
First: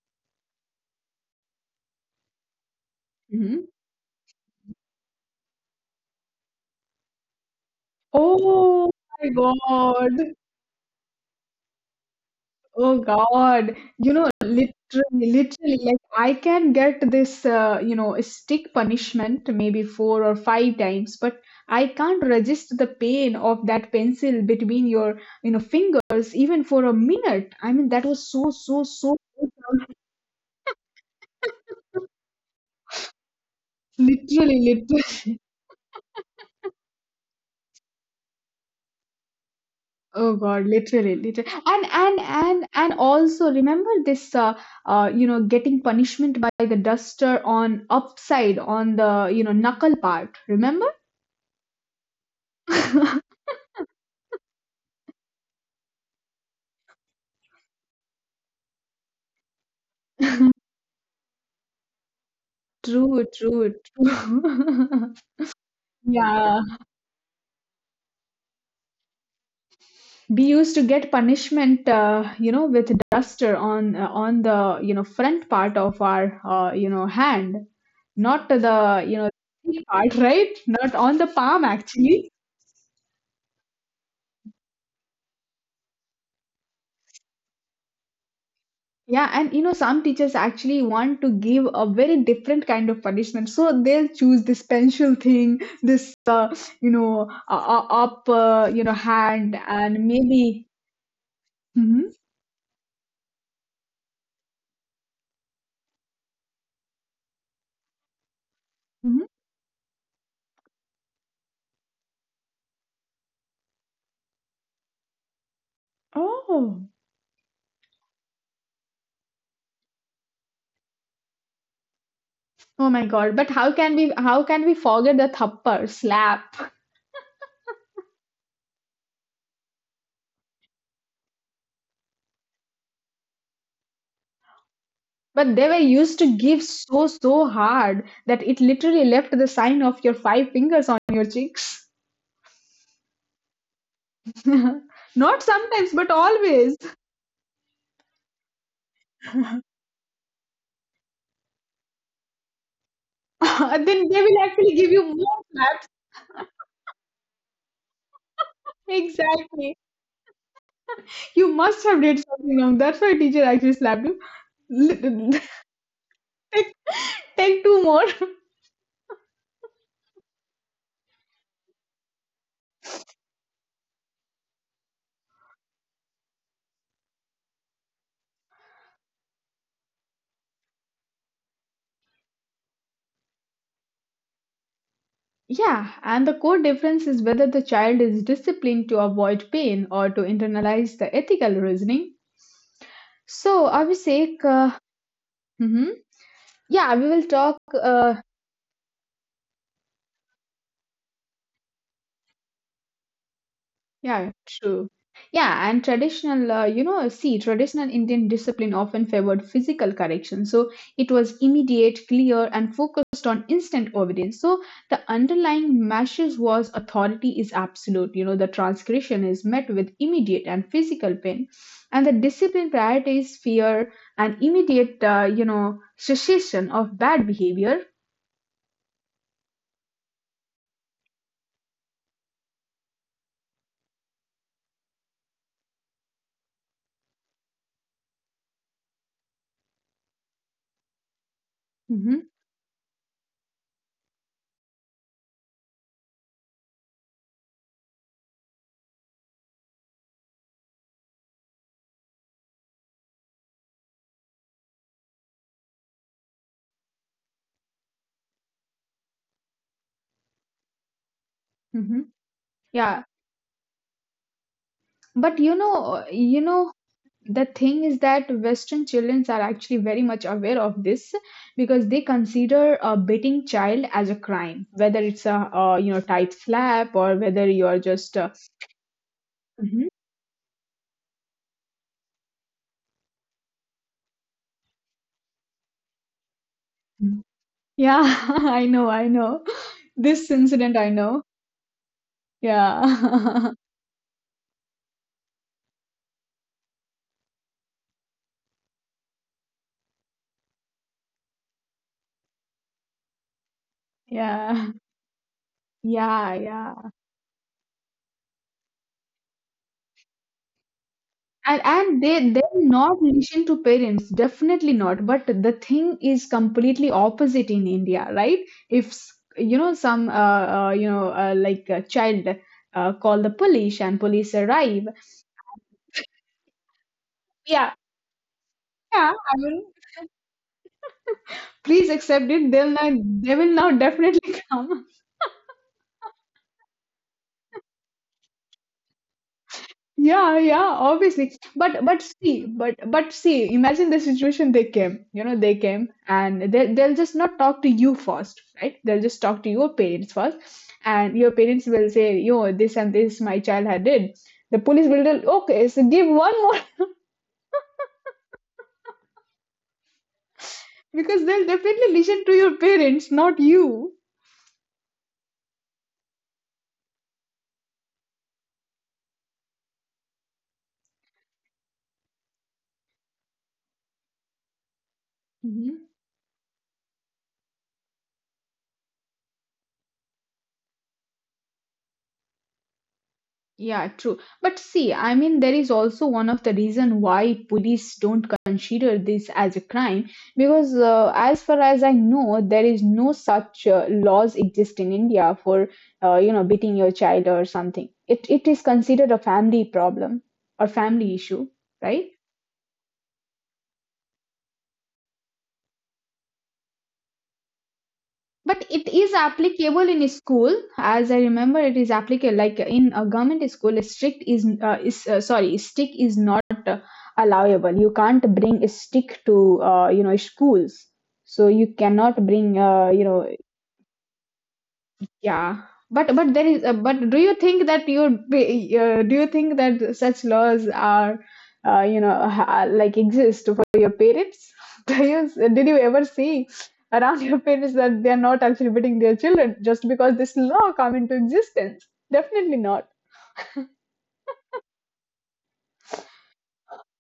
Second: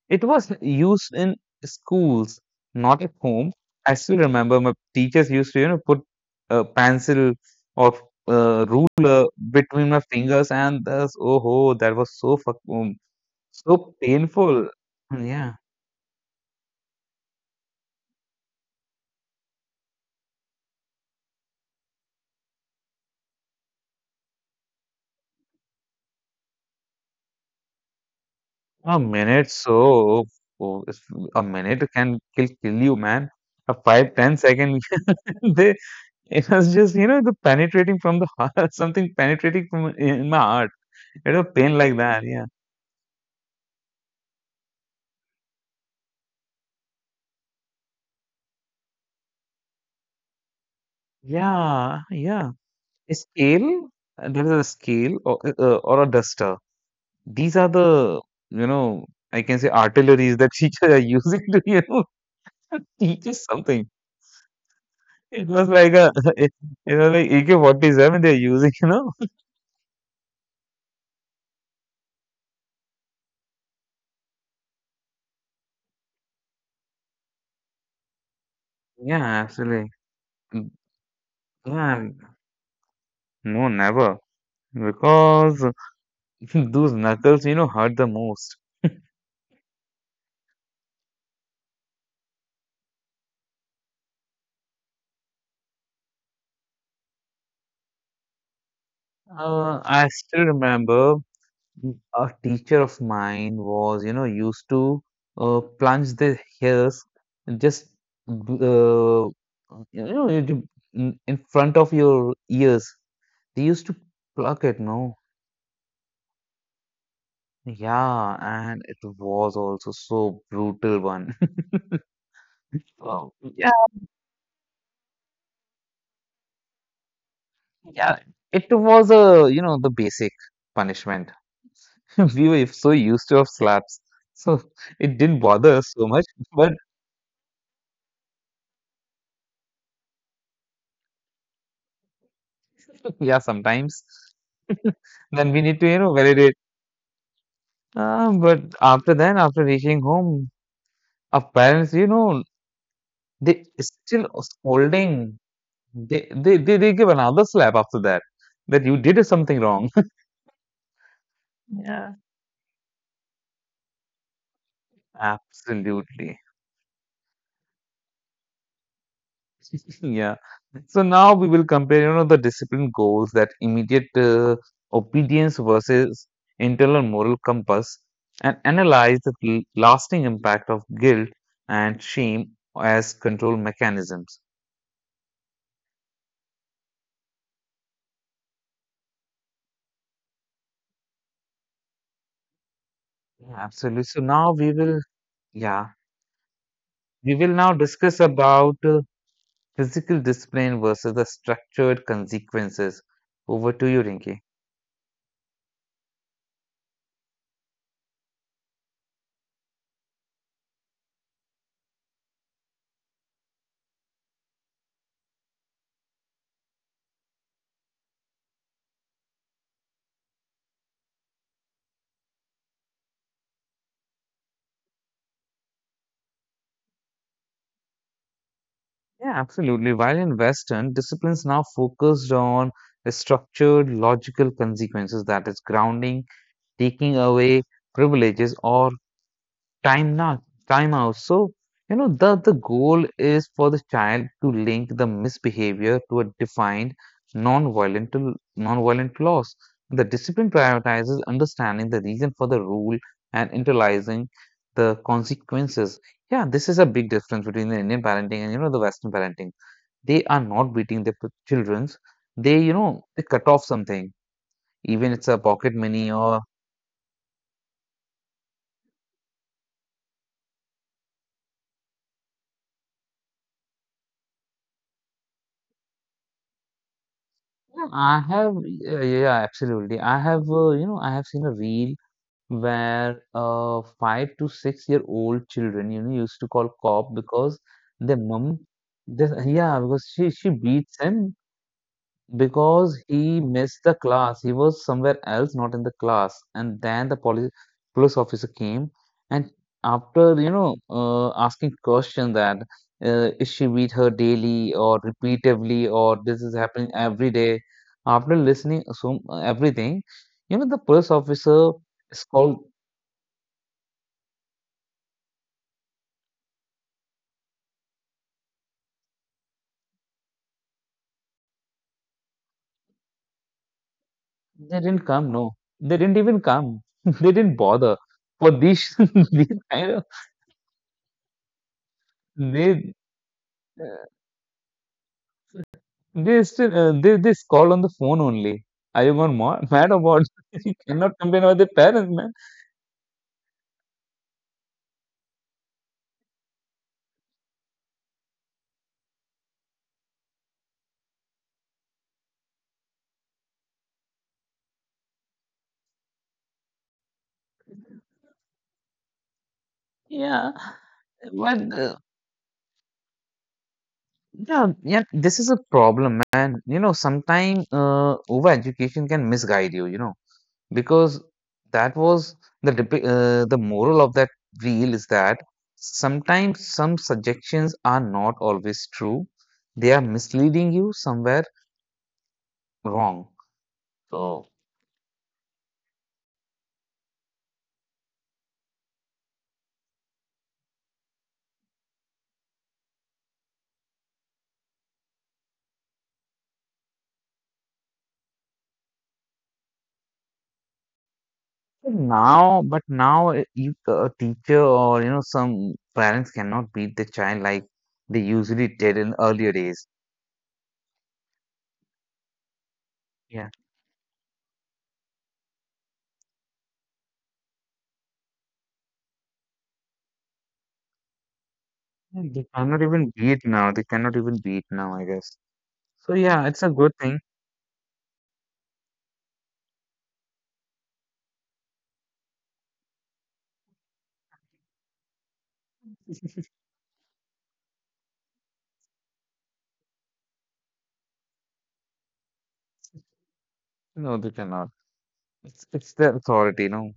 S2: it was used in schools, not at home.
S1: Mhm.
S2: I still remember my teachers used to, you know, put a pencil or
S1: Oh
S2: ruler
S1: my
S2: between my
S1: God.
S2: fingers, and thus, oh ho, that was so fuck,
S1: Oh God.
S2: so
S1: You know,
S2: painful.
S1: literally,
S2: Yeah,
S1: literally, like I can get this, stick punishment maybe 4 or 5 times, but I can't resist the pain of that pencil between your, you know, fingers even for a minute. I mean, that was so, so,
S2: a
S1: so.
S2: minute, so oh, a minute can kill you, man. A five ten
S1: Literally,
S2: second,
S1: literally.
S2: they it was just, the penetrating from the heart, something penetrating from in
S1: Oh
S2: my
S1: God,
S2: heart.
S1: literally,
S2: It was
S1: literally,
S2: pain
S1: and
S2: like
S1: and
S2: that. Yeah.
S1: and and also remember this, getting punishment by the duster on upside on the you know knuckle part. Remember?
S2: Yeah. Yeah. A scale, there is a scale or, or a duster. These are the, you know, I can say artilleries that teachers are using to, teach
S1: True,
S2: us
S1: true,
S2: something.
S1: true.
S2: It was like a, it,
S1: Yeah,
S2: it was like AK-47 they're using, you know.
S1: we used to get punishment, with duster on the you know front part of our hand, not the
S2: Yeah,
S1: you know
S2: absolutely.
S1: part, right?
S2: Mm,
S1: Not on the palm
S2: yeah,
S1: actually.
S2: no, never. Because those knuckles, you know, hurt the most.
S1: Yeah, and you know, some teachers actually want to give a very different kind of punishment. So they'll choose this pencil thing, this hand, and
S2: I still
S1: maybe.
S2: remember
S1: Hmm.
S2: a teacher of mine was, you know, used to plunge the hairs and just
S1: Hmm.
S2: uh, you know you in front of your ears. They used to pluck it, no?
S1: Oh,
S2: Yeah, and it was also so brutal one.
S1: oh my
S2: Oh,
S1: God. But
S2: yeah,
S1: how can we forget the thappar, slap?
S2: yeah. It was a, you know, the basic punishment. We were so used to of slaps, so it didn't
S1: But they
S2: bother
S1: were
S2: us so
S1: used
S2: much.
S1: to give
S2: But
S1: so, so hard that it literally left the sign of your five fingers on your cheeks.
S2: yeah, sometimes.
S1: Not
S2: Then we need to,
S1: sometimes,
S2: you
S1: but
S2: know, validate.
S1: always.
S2: But after that, after reaching home, our parents, you know, they
S1: Then
S2: still
S1: they will actually give you
S2: scolding.
S1: more slap.
S2: They give another slap after that. That you did something
S1: Exactly.
S2: wrong.
S1: You must have
S2: Yeah.
S1: did something wrong. That's why teacher actually slapped you.
S2: Absolutely.
S1: Take take two more.
S2: Yeah. So now we will compare, you know, the discipline goals that immediate obedience versus internal moral compass and analyze the lasting impact of guilt and shame as control mechanisms.
S1: Yeah, and the core difference is whether the child is disciplined to avoid pain or to internalize the ethical reasoning.
S2: Yeah,
S1: So,
S2: absolutely. So
S1: Abhishek,
S2: now we
S1: uh,
S2: will, yeah,
S1: Mhm. yeah, we
S2: we
S1: will
S2: will
S1: talk
S2: now discuss about physical discipline versus the structured consequences. Over to you, Rinki.
S1: Yeah, true. Yeah, and traditional, you know, see, traditional Indian discipline often favored physical correction. So it was immediate, clear, and focused on instant obedience. So the underlying message was authority is absolute. You know, the transgression is met with immediate and physical pain. And the discipline prioritizes fear and immediate, cessation of bad behavior.
S2: Yeah, absolutely. While in Western, discipline's now focused on the structured, logical consequences that is grounding, taking away privileges or time not time out. So, you know,
S1: Mm-hmm,
S2: the goal is for the child to link the misbehavior to a defined non-violent loss. The discipline prioritizes understanding the reason for the rule and internalizing the consequences. Yeah, this is a big difference between the Indian parenting and, you know, the Western parenting. They are not beating their children's.
S1: mm-hmm.
S2: They, you
S1: Yeah,
S2: know, they cut off something, even it's
S1: but
S2: a
S1: you
S2: pocket
S1: know,
S2: money
S1: you
S2: or.
S1: know the thing is that western children are actually very much aware of this because they consider a beating child as a crime, whether it's a tight slap or whether you're
S2: Yeah,
S1: just
S2: I have, yeah, yeah,
S1: Mhm.
S2: absolutely, I have, you know, I have seen a reel where 5 to 6 year old children, you know, used to call cop because
S1: Yeah.
S2: their mum.
S1: I know, I
S2: This,
S1: know,
S2: yeah, because
S1: this
S2: she
S1: incident I
S2: beats
S1: know.
S2: him. Because he
S1: Yeah.
S2: missed the class. He was somewhere else, not in the class. And then the police officer came and after, you know, asking question that is she beat her
S1: Yeah,
S2: daily or repeatedly or
S1: yeah,
S2: this is
S1: yeah.
S2: happening every day. After listening so everything, you know, the police
S1: and
S2: officer
S1: and they
S2: is
S1: they'll
S2: called.
S1: not listen to parents, definitely not. But the thing is completely opposite in India, right? If you know, some like a child call the police and police
S2: They
S1: arrive.
S2: didn't come. No, they didn't even come. They didn't
S1: Yeah,
S2: bother for these
S1: yeah, I
S2: these
S1: mean,
S2: kind of
S1: please accept it,
S2: they.
S1: they will not definitely come.
S2: They still they call on the phone only. Are you gone ma mad about?
S1: Yeah, yeah,
S2: You cannot
S1: obviously.
S2: complain about the
S1: But but
S2: parents, man.
S1: see, but but see, imagine the situation they came. You know, they came and they'll just not talk to you first, right? They'll just talk to your parents first, and your parents will say, "Yo, this and this my child had did." The police will tell, "Okay, so give one more,"
S2: Yeah,
S1: because they'll
S2: but
S1: definitely
S2: uh,
S1: listen to your parents, not you.
S2: yeah, yeah, this is a problem, man. You know, sometimes over education can misguide you. You know, because that was the the moral of that reel is that sometimes some suggestions are not always true. They are misleading you somewhere wrong.
S1: Yeah, true.
S2: So
S1: But see, I mean, there is also one of the reason why police don't consider this as a crime because, as far as I know, there is no such laws exist in India for, beating your child or something. It is considered a family problem or family issue, right?
S2: now, but now you a teacher or you know some parents cannot beat the child like they
S1: But
S2: usually
S1: it
S2: did
S1: is
S2: in earlier days.
S1: applicable in a school, as I remember, it is applicable like in a government
S2: Yeah,
S1: school. A strict is sorry, stick is not allowable. You can't bring a stick to schools, so you cannot
S2: and they
S1: bring
S2: cannot even beat now. They cannot even beat now, I guess.
S1: Yeah,
S2: So
S1: but there
S2: yeah,
S1: is.
S2: it's a good
S1: But do
S2: thing.
S1: you think that you do you think that such laws are like exist for your parents? Do you did you ever see around your parents that they are not actually beating their children just because this law come into existence? Definitely not.
S2: No, they cannot. It's their authority, you know.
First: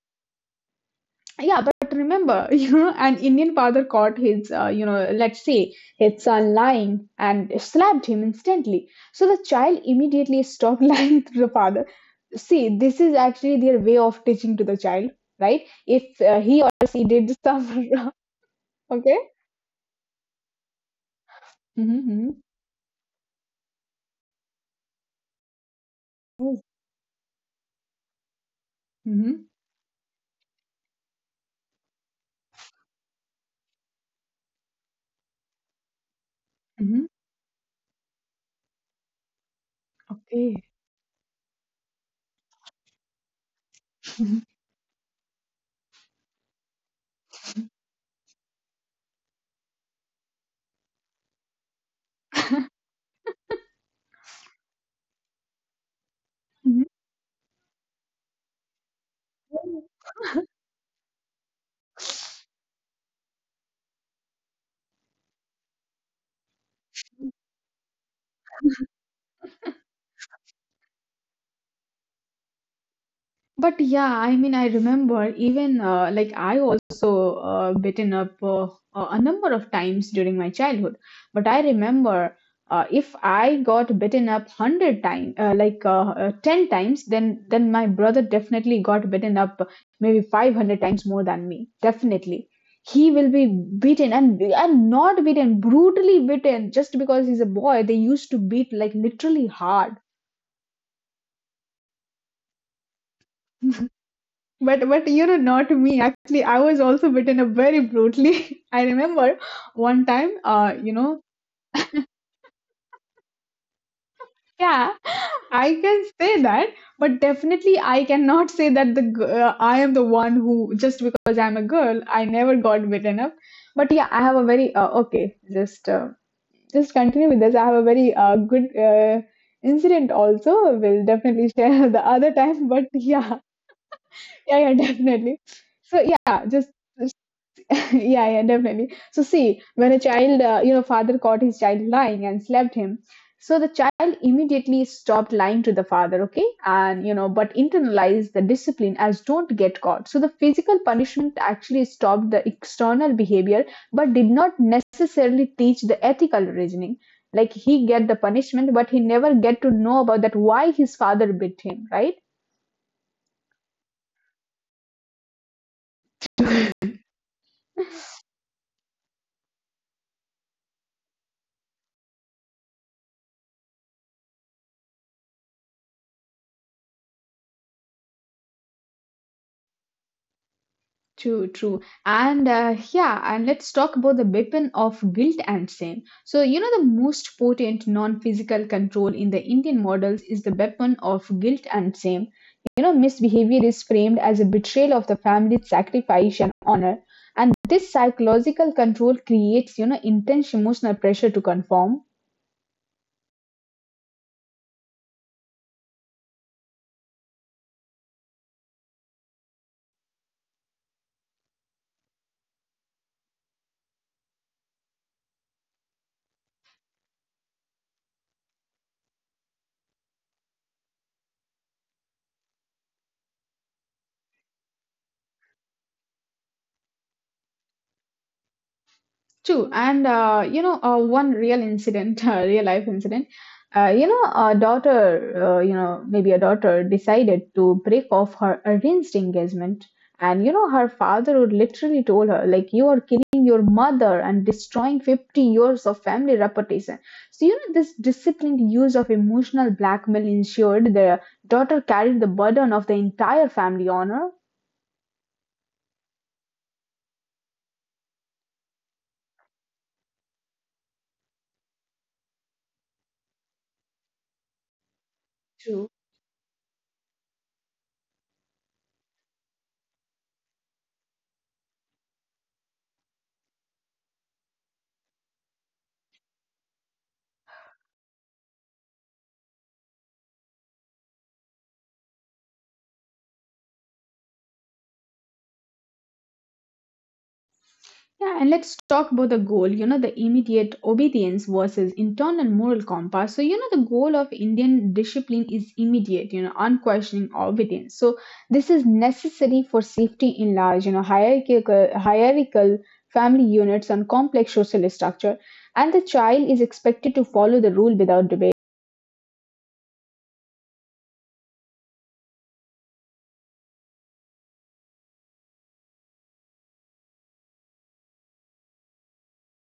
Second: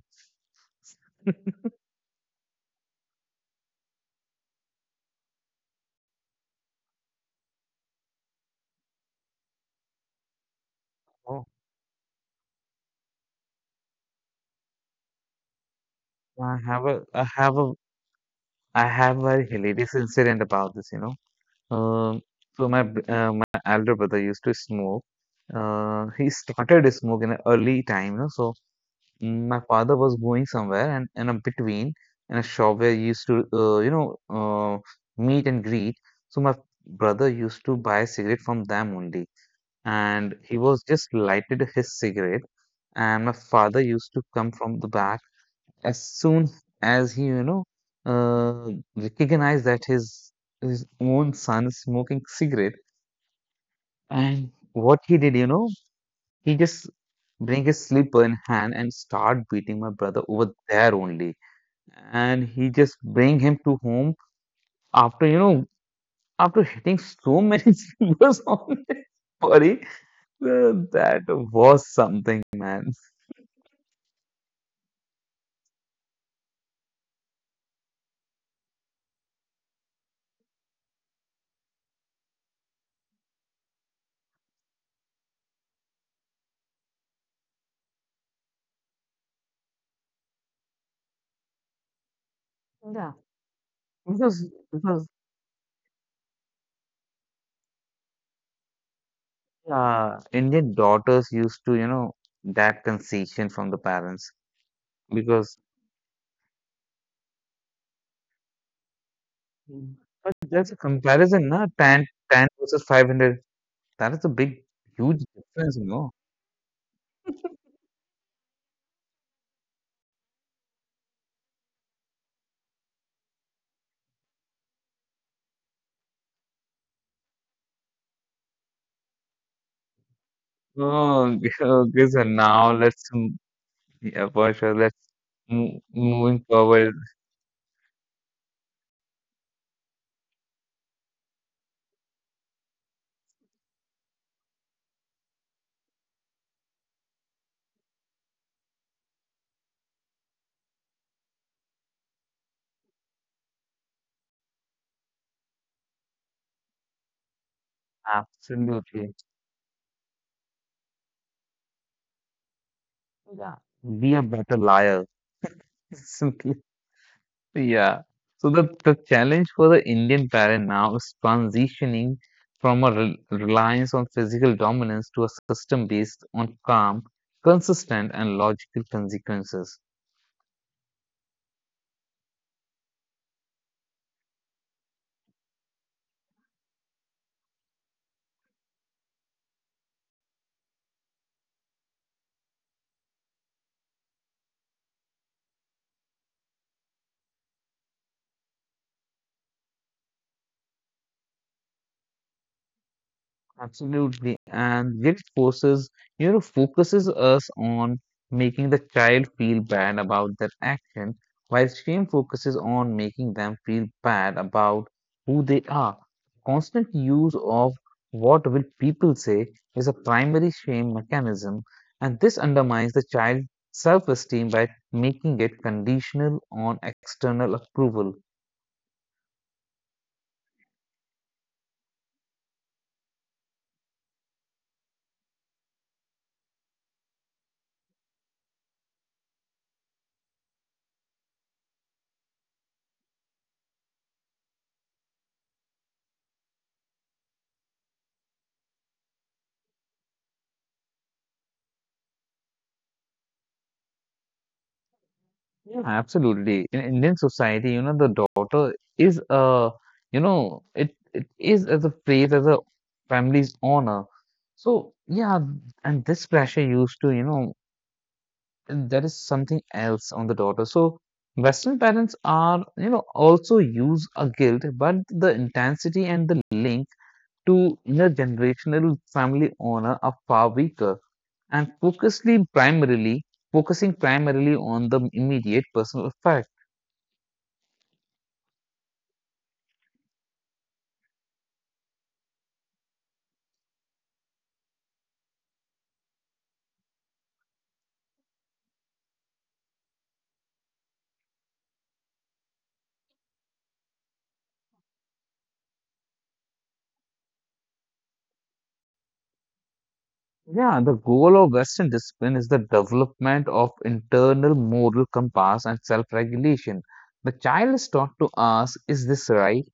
S1: Yeah, but remember, you know, an Indian father caught his, you know, let's say his son lying and slapped him instantly. So the child immediately stopped lying to
S2: Oh,
S1: the father. See, this is actually their way of teaching to the child, right? If
S2: I
S1: he or
S2: have a
S1: she
S2: I
S1: did
S2: have
S1: stuff,
S2: a I have
S1: okay?
S2: a very hilarious incident about this, you know. Um,
S1: Mm-hmm,
S2: so my my elder brother used to smoke. He
S1: mm-hmm. Oh,
S2: started smoking early time, you know. So mm,
S1: mm-hmm,
S2: my father was going somewhere, and in a between, in a shop where he used to, meet and greet. So my
S1: mm-hmm.
S2: brother used to buy a cigarette from them only, and
S1: Okay.
S2: he was just lighted his cigarette. And my father used to come from the back as soon as he, you know, uh, recognized that his own son is smoking cigarette. And what he did, you know, he just bring his slipper in hand and start beating
S1: Mm-hmm.
S2: my brother over there only, and he just bring him to home after, you know, after hitting so many singers on his body. So that was something, man.
S1: But yeah, I mean, I remember, even like I also bitten up a number of times during my childhood. But I remember if I got bitten up 100 times, like 10 times, then my brother definitely got bitten up maybe 500 times more than me. Definitely,
S2: Yeah.
S1: he will be beaten, and
S2: Because
S1: and
S2: because
S1: not beaten, brutally beaten, just because he's a boy. They used to beat, like, literally hard.
S2: uh, Indian daughters used to, you know, that concession from the parents
S1: But you know,
S2: because.
S1: not me. Actually, I was also beaten up very brutally. I remember
S2: Mm.
S1: one
S2: But
S1: time,
S2: there's a comparison, na? 10, 10 versus 500. That is a big,
S1: yeah,
S2: huge difference,
S1: I
S2: you
S1: can
S2: know.
S1: say that, but definitely I cannot say that I am the one who just because I'm a girl, I never got beaten up. But yeah, I have a very okay. Just continue with this. I have a very good incident also. We'll
S2: Oh,
S1: definitely share
S2: okay,
S1: the
S2: so
S1: other
S2: now
S1: time. But yeah,
S2: yeah, for
S1: yeah,
S2: sure,
S1: yeah,
S2: let's
S1: definitely. So
S2: moving
S1: yeah, just
S2: forward.
S1: yeah, yeah, definitely. So see, when a father caught his child lying and slapped him. So the child immediately stopped lying to the father, okay? And, you know, but internalized the discipline as don't get caught. So the physical punishment actually stopped the external behavior, but did not necessarily teach the ethical reasoning. Like, he get the punishment, but he
S2: Absolutely.
S1: never get to know about that why his father beat him, right?
S2: Yeah. Be a better liar. Simply. Yeah. So the challenge for the Indian parent now is transitioning from a reliance on physical dominance to a system based on calm, consistent, and logical consequences.
S1: True, true. And let's talk about the weapon of guilt and sin. So, you know, the most potent non physical control in the Indian models is the weapon of guilt and sin. You know, misbehavior is framed as a betrayal of the family's sacrifice and honor. And this psychological control creates, you know, intense emotional pressure to conform.
S2: Absolutely. And guilt forces, you know, focuses us on making the child feel bad about their action, while shame focuses on making them feel bad about who they are. Constant use of what will people say is a primary shame mechanism, and this undermines the child's self-esteem by making it conditional on external approval.
S1: True, and one real incident, real life incident. A daughter decided to break off her arranged engagement, and you know, her father would literally told her, like, you are killing your mother and destroying 50 years of family reputation. So, you know, this disciplined use of emotional blackmail ensured the daughter carried the burden of the entire family honor.
S2: Yeah, absolutely. In Indian society, you know, the daughter is a, you know, it is as a phrase as a family's honor. So yeah, and this pressure used to, you know, there is something else on the daughter. So Western parents are, you know, also use a guilt, but the intensity and the link to intergenerational family honor are far weaker and focusly primarily focusing primarily on the immediate personal effect.
S1: Yeah, and let's talk about the goal, you know, the immediate obedience versus internal moral compass. So, you know, the goal of Indian discipline is immediate, you know, unquestioning obedience. So, this is necessary for safety in large, you know, hierarchical family units and complex social structure. And the child is expected to follow the rule without debate.
S2: Yeah, the goal of Western discipline is the development of internal moral compass and self-regulation. The child is taught to ask, is this right?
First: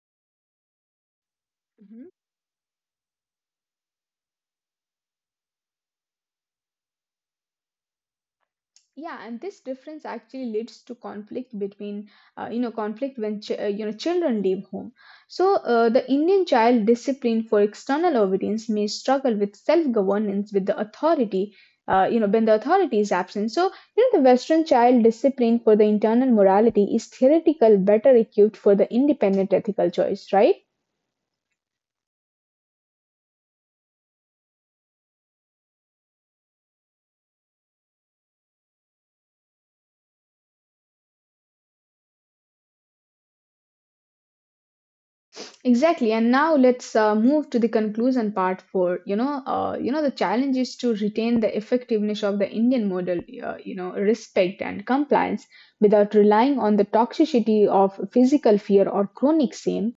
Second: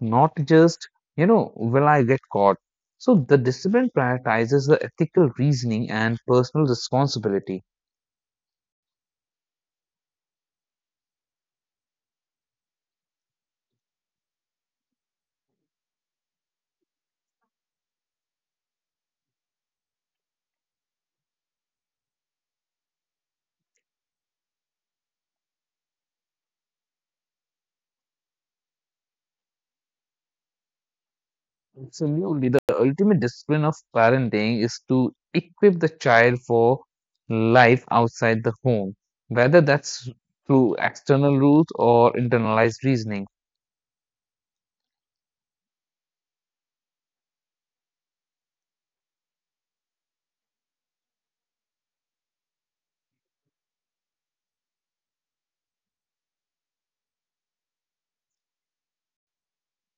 S2: Not just, you know, will I
S1: Mhm.
S2: get caught? So the discipline prioritizes the ethical reasoning and personal responsibility.
S1: Yeah, and this difference actually leads to conflict between conflict when children leave home. The indian child discipline for external obedience may struggle with self governance with the authority when the authority is absent. The western child discipline for the internal morality is theoretical better equipped for the independent ethical choice, right?
S2: Absolutely, the ultimate discipline of parenting is to equip the child for life outside the home, whether that's through external rules or internalized reasoning.
S1: Exactly. And now let's move to the conclusion part. For you know The challenge is to retain the effectiveness of the Indian model. Respect and compliance without relying on the toxicity of physical fear or chronic shame.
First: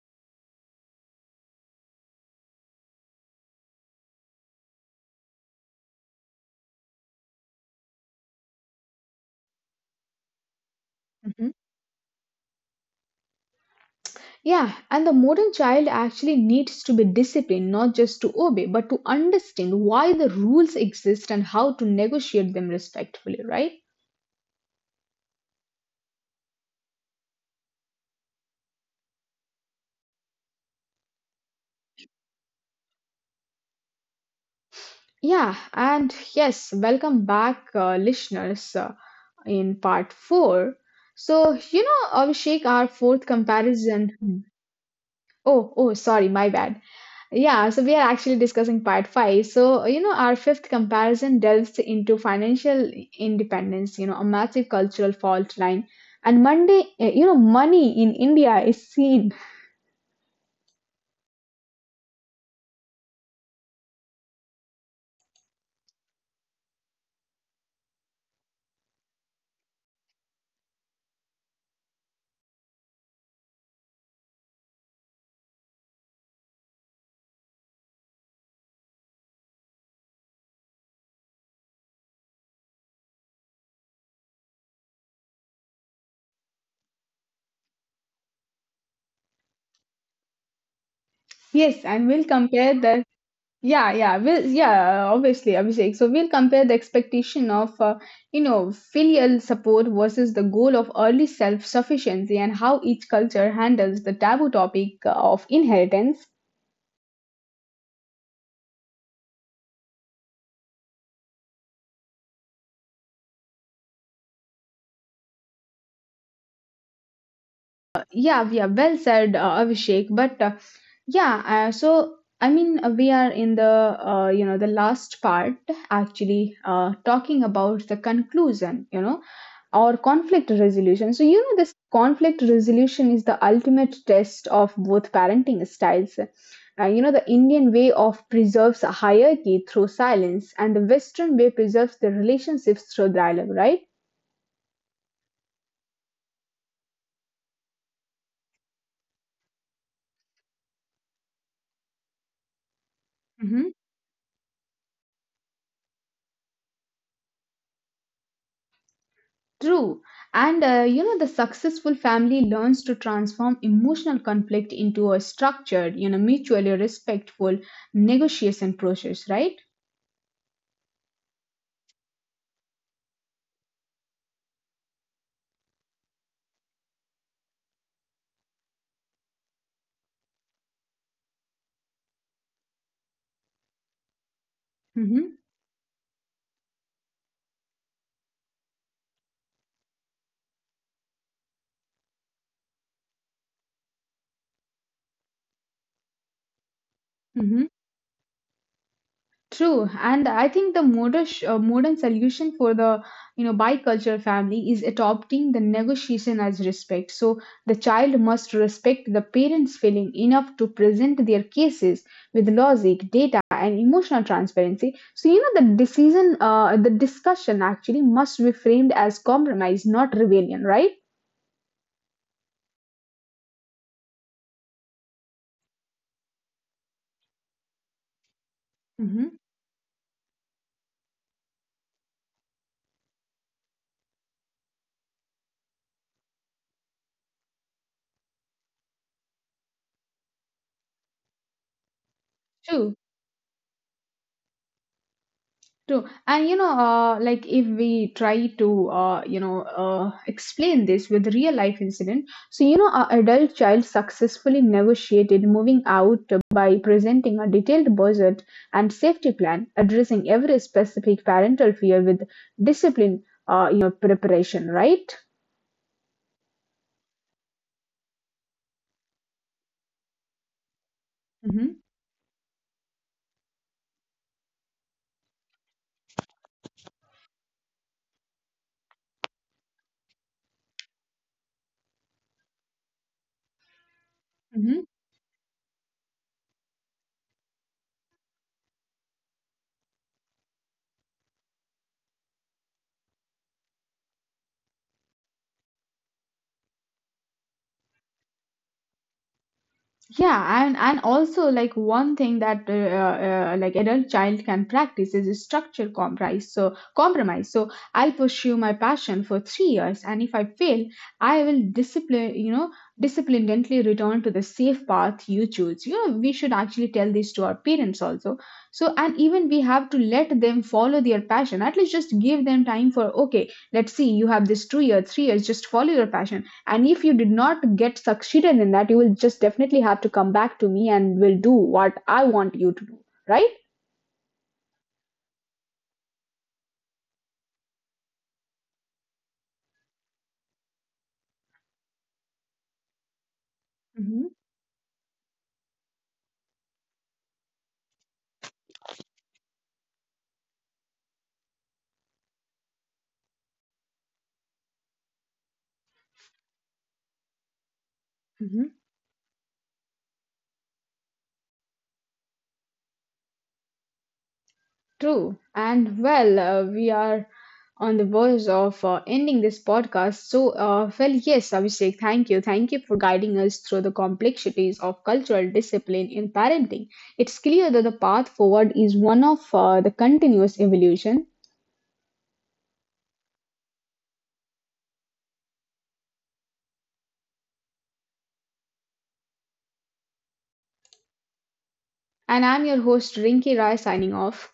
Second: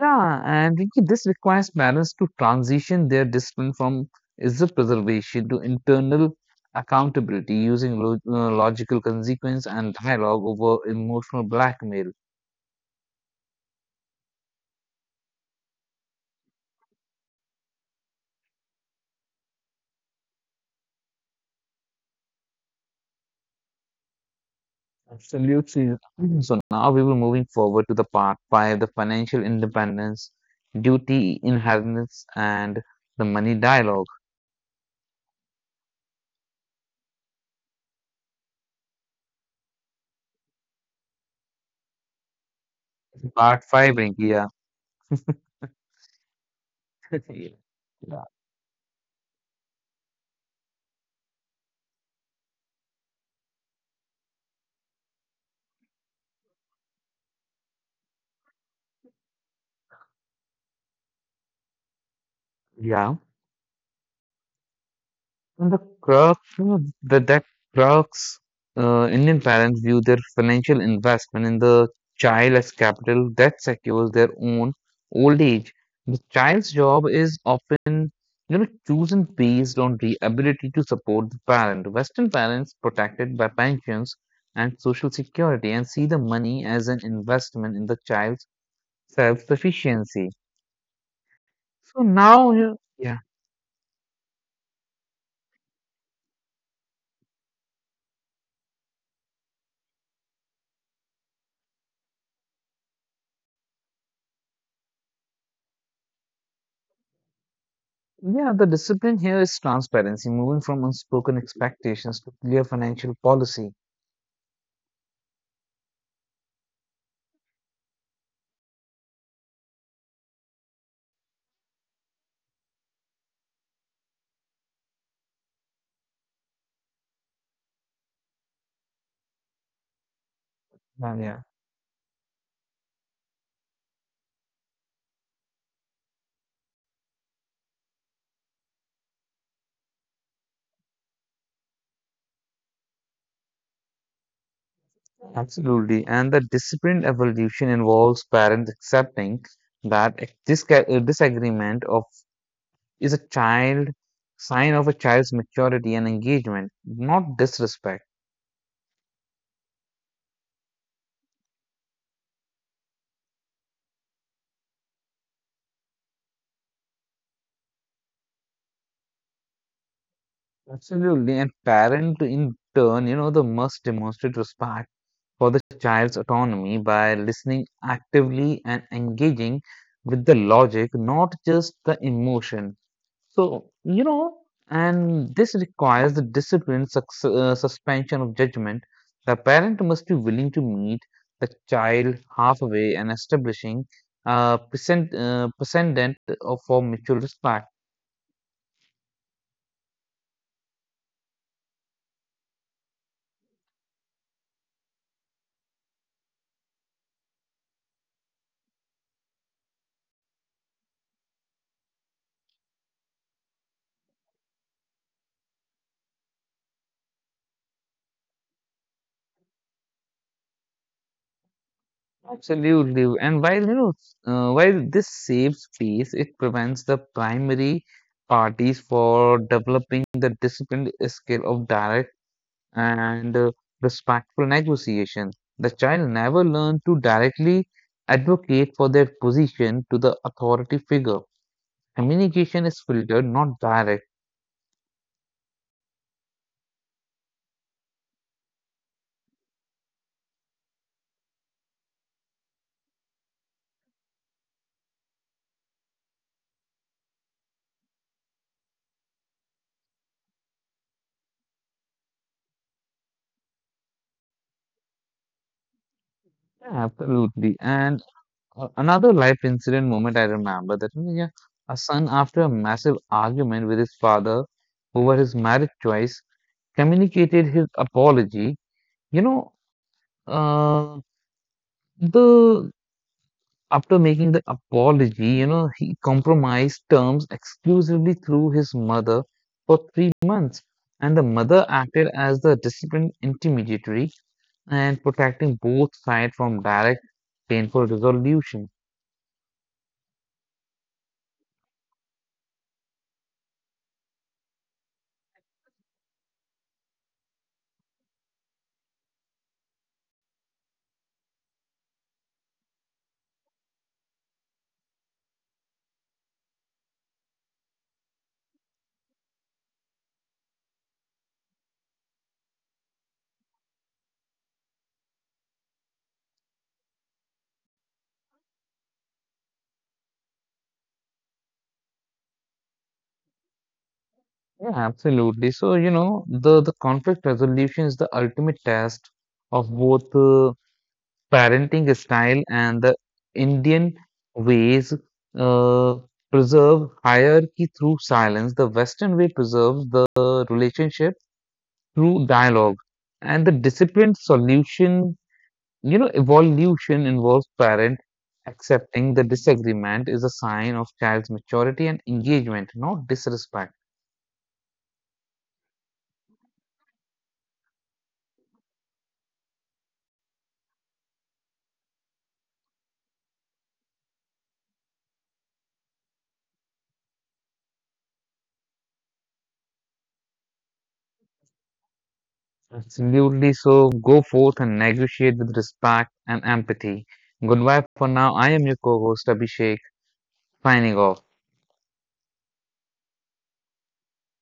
S2: Yeah, and Rinki, this requires parents to transition their discipline from is the preservation to internal accountability using logical consequence and dialogue over emotional
S1: Mhm.
S2: blackmail.
S1: Yeah, and the modern child actually needs to be disciplined, not just to obey, but to understand why the rules exist and how to negotiate them respectfully. Right?
S2: Absolutely. Mhm. So now we will moving forward to the part five, the financial independence, duty inheritance, and the money dialogue.
S1: Yeah, and yes, welcome back, listeners, in part four. So, Abhishek, our fourth
S2: Part five,
S1: comparison.
S2: Rinki.
S1: Hmm.
S2: Yeah.
S1: Oh, oh, sorry, my bad.
S2: Yeah.
S1: Yeah, so we are actually discussing part five. So, our fifth comparison delves into financial independence, you know, a massive cultural fault line. And Monday, money in India is seen.
S2: Yeah. And the crux, mm, that that crux, Indian parents view their financial investment in the child as capital that secures their own old age. The child's job is often, you know, chosen based on the ability to support the parent. Western parents protected by pensions and social security and see the money as an investment in the child's self-sufficiency.
S1: Yes,
S2: So
S1: and we'll
S2: now,
S1: compare the—
S2: yeah.
S1: Yeah, yeah, well, yeah, obviously, Abhishek. So we'll compare the expectation of, filial support versus the goal of early self-sufficiency and how each culture handles the taboo topic of inheritance.
S2: Yeah, the discipline here is transparency, moving from unspoken expectations to clear financial policy.
S1: Yeah, yeah, well said, Abhishek. But yeah, so I mean, we are in the, the last part actually talking about the conclusion, you know, or conflict resolution.
S2: Yeah,
S1: So, you
S2: yeah,
S1: know, this conflict resolution is the ultimate test of both parenting styles. The Indian way of preserves a hierarchy through silence, and the Western way preserves the relationships through dialogue, right?
S2: absolutely. And the disciplined evolution involves parents accepting that a a disagreement of is a
S1: Hmm.
S2: child sign of a child's maturity and engagement, not disrespect.
S1: True. And the successful family learns to transform emotional conflict into a structured, you know, mutually respectful negotiation process, right?
S2: Absolutely. And parent in turn, you know, the must demonstrate respect for the child's autonomy by listening actively and engaging with the logic, not just the emotion. So, you know,
S1: Hmm.
S2: and this requires the discipline, suspension of judgment. The parent must be willing to meet the child halfway and establishing a precedent for mutual
S1: Hmm.
S2: respect.
S1: True, and I think the modern solution for the, you know, bicultural family is adopting the negotiation as respect. So the child must respect the parents' feeling enough to present their cases with logic, data, and emotional transparency. So you know the the discussion actually must be framed as compromise, not rebellion, right?
S2: Absolutely. And while you know, while this saves space, it prevents the primary parties
S1: Hmm.
S2: for developing the disciplined skill of direct and respectful negotiation. The child never learned to directly advocate for their position to the authority figure. Communication is
S1: True.
S2: filtered, not direct.
S1: True. And you know, like if we try to, explain this with real life incident, so you know, a adult child successfully negotiated moving out by presenting a detailed budget and safety plan, addressing every specific parental fear with discipline, preparation, right?
S2: Absolutely. And Another life incident moment I remember that you
S1: Mm-hmm.
S2: a son, after a massive argument with his father over his marriage choice, communicated his apology. You know, uh, the after making the apology, you know, he compromised terms exclusively through his mother for 3 months, and the mother acted as the disciplined intermediary and protecting both sides from direct painful resolution.
S1: Yeah, and also like one thing that like adult child can practice is a structure compromise. So compromise. So I'll pursue my passion for 3 years, and if I fail, I will discipline. You know, disciplinedly return to the safe path you choose. You know, we should actually tell this to our parents also. So and even we have to let them follow their passion. At least just give them time for okay. Let's see. You have this 2 years, 3 years. Just follow your passion, and if you did not get succeeded in that, you will just definitely have to come back to me and will do what I want you to do, right?
S2: Yeah, absolutely. So, you know, the conflict resolution is the ultimate test of both parenting style and the Indian
S1: Mm-hmm.
S2: ways uh, preserve hierarchy through silence. The Western way preserves the relationship through dialogue. And the disciplined solution, you know, evolution involves parent
S1: Mm-hmm.
S2: accepting the disagreement is a sign of child's maturity and engagement, not disrespect.
S1: True. And well, we are on the verge of ending this podcast. So, well, yes, Abhishek, thank you. Thank you for guiding us through the complexities of cultural discipline in parenting. It's clear that the path forward is one of the continuous evolution.
S2: Absolutely. So go forth and negotiate with respect and empathy. Goodbye for now. I am your co host, Abhishek, signing off.
S1: And I'm your host, Rinki Rai, signing off.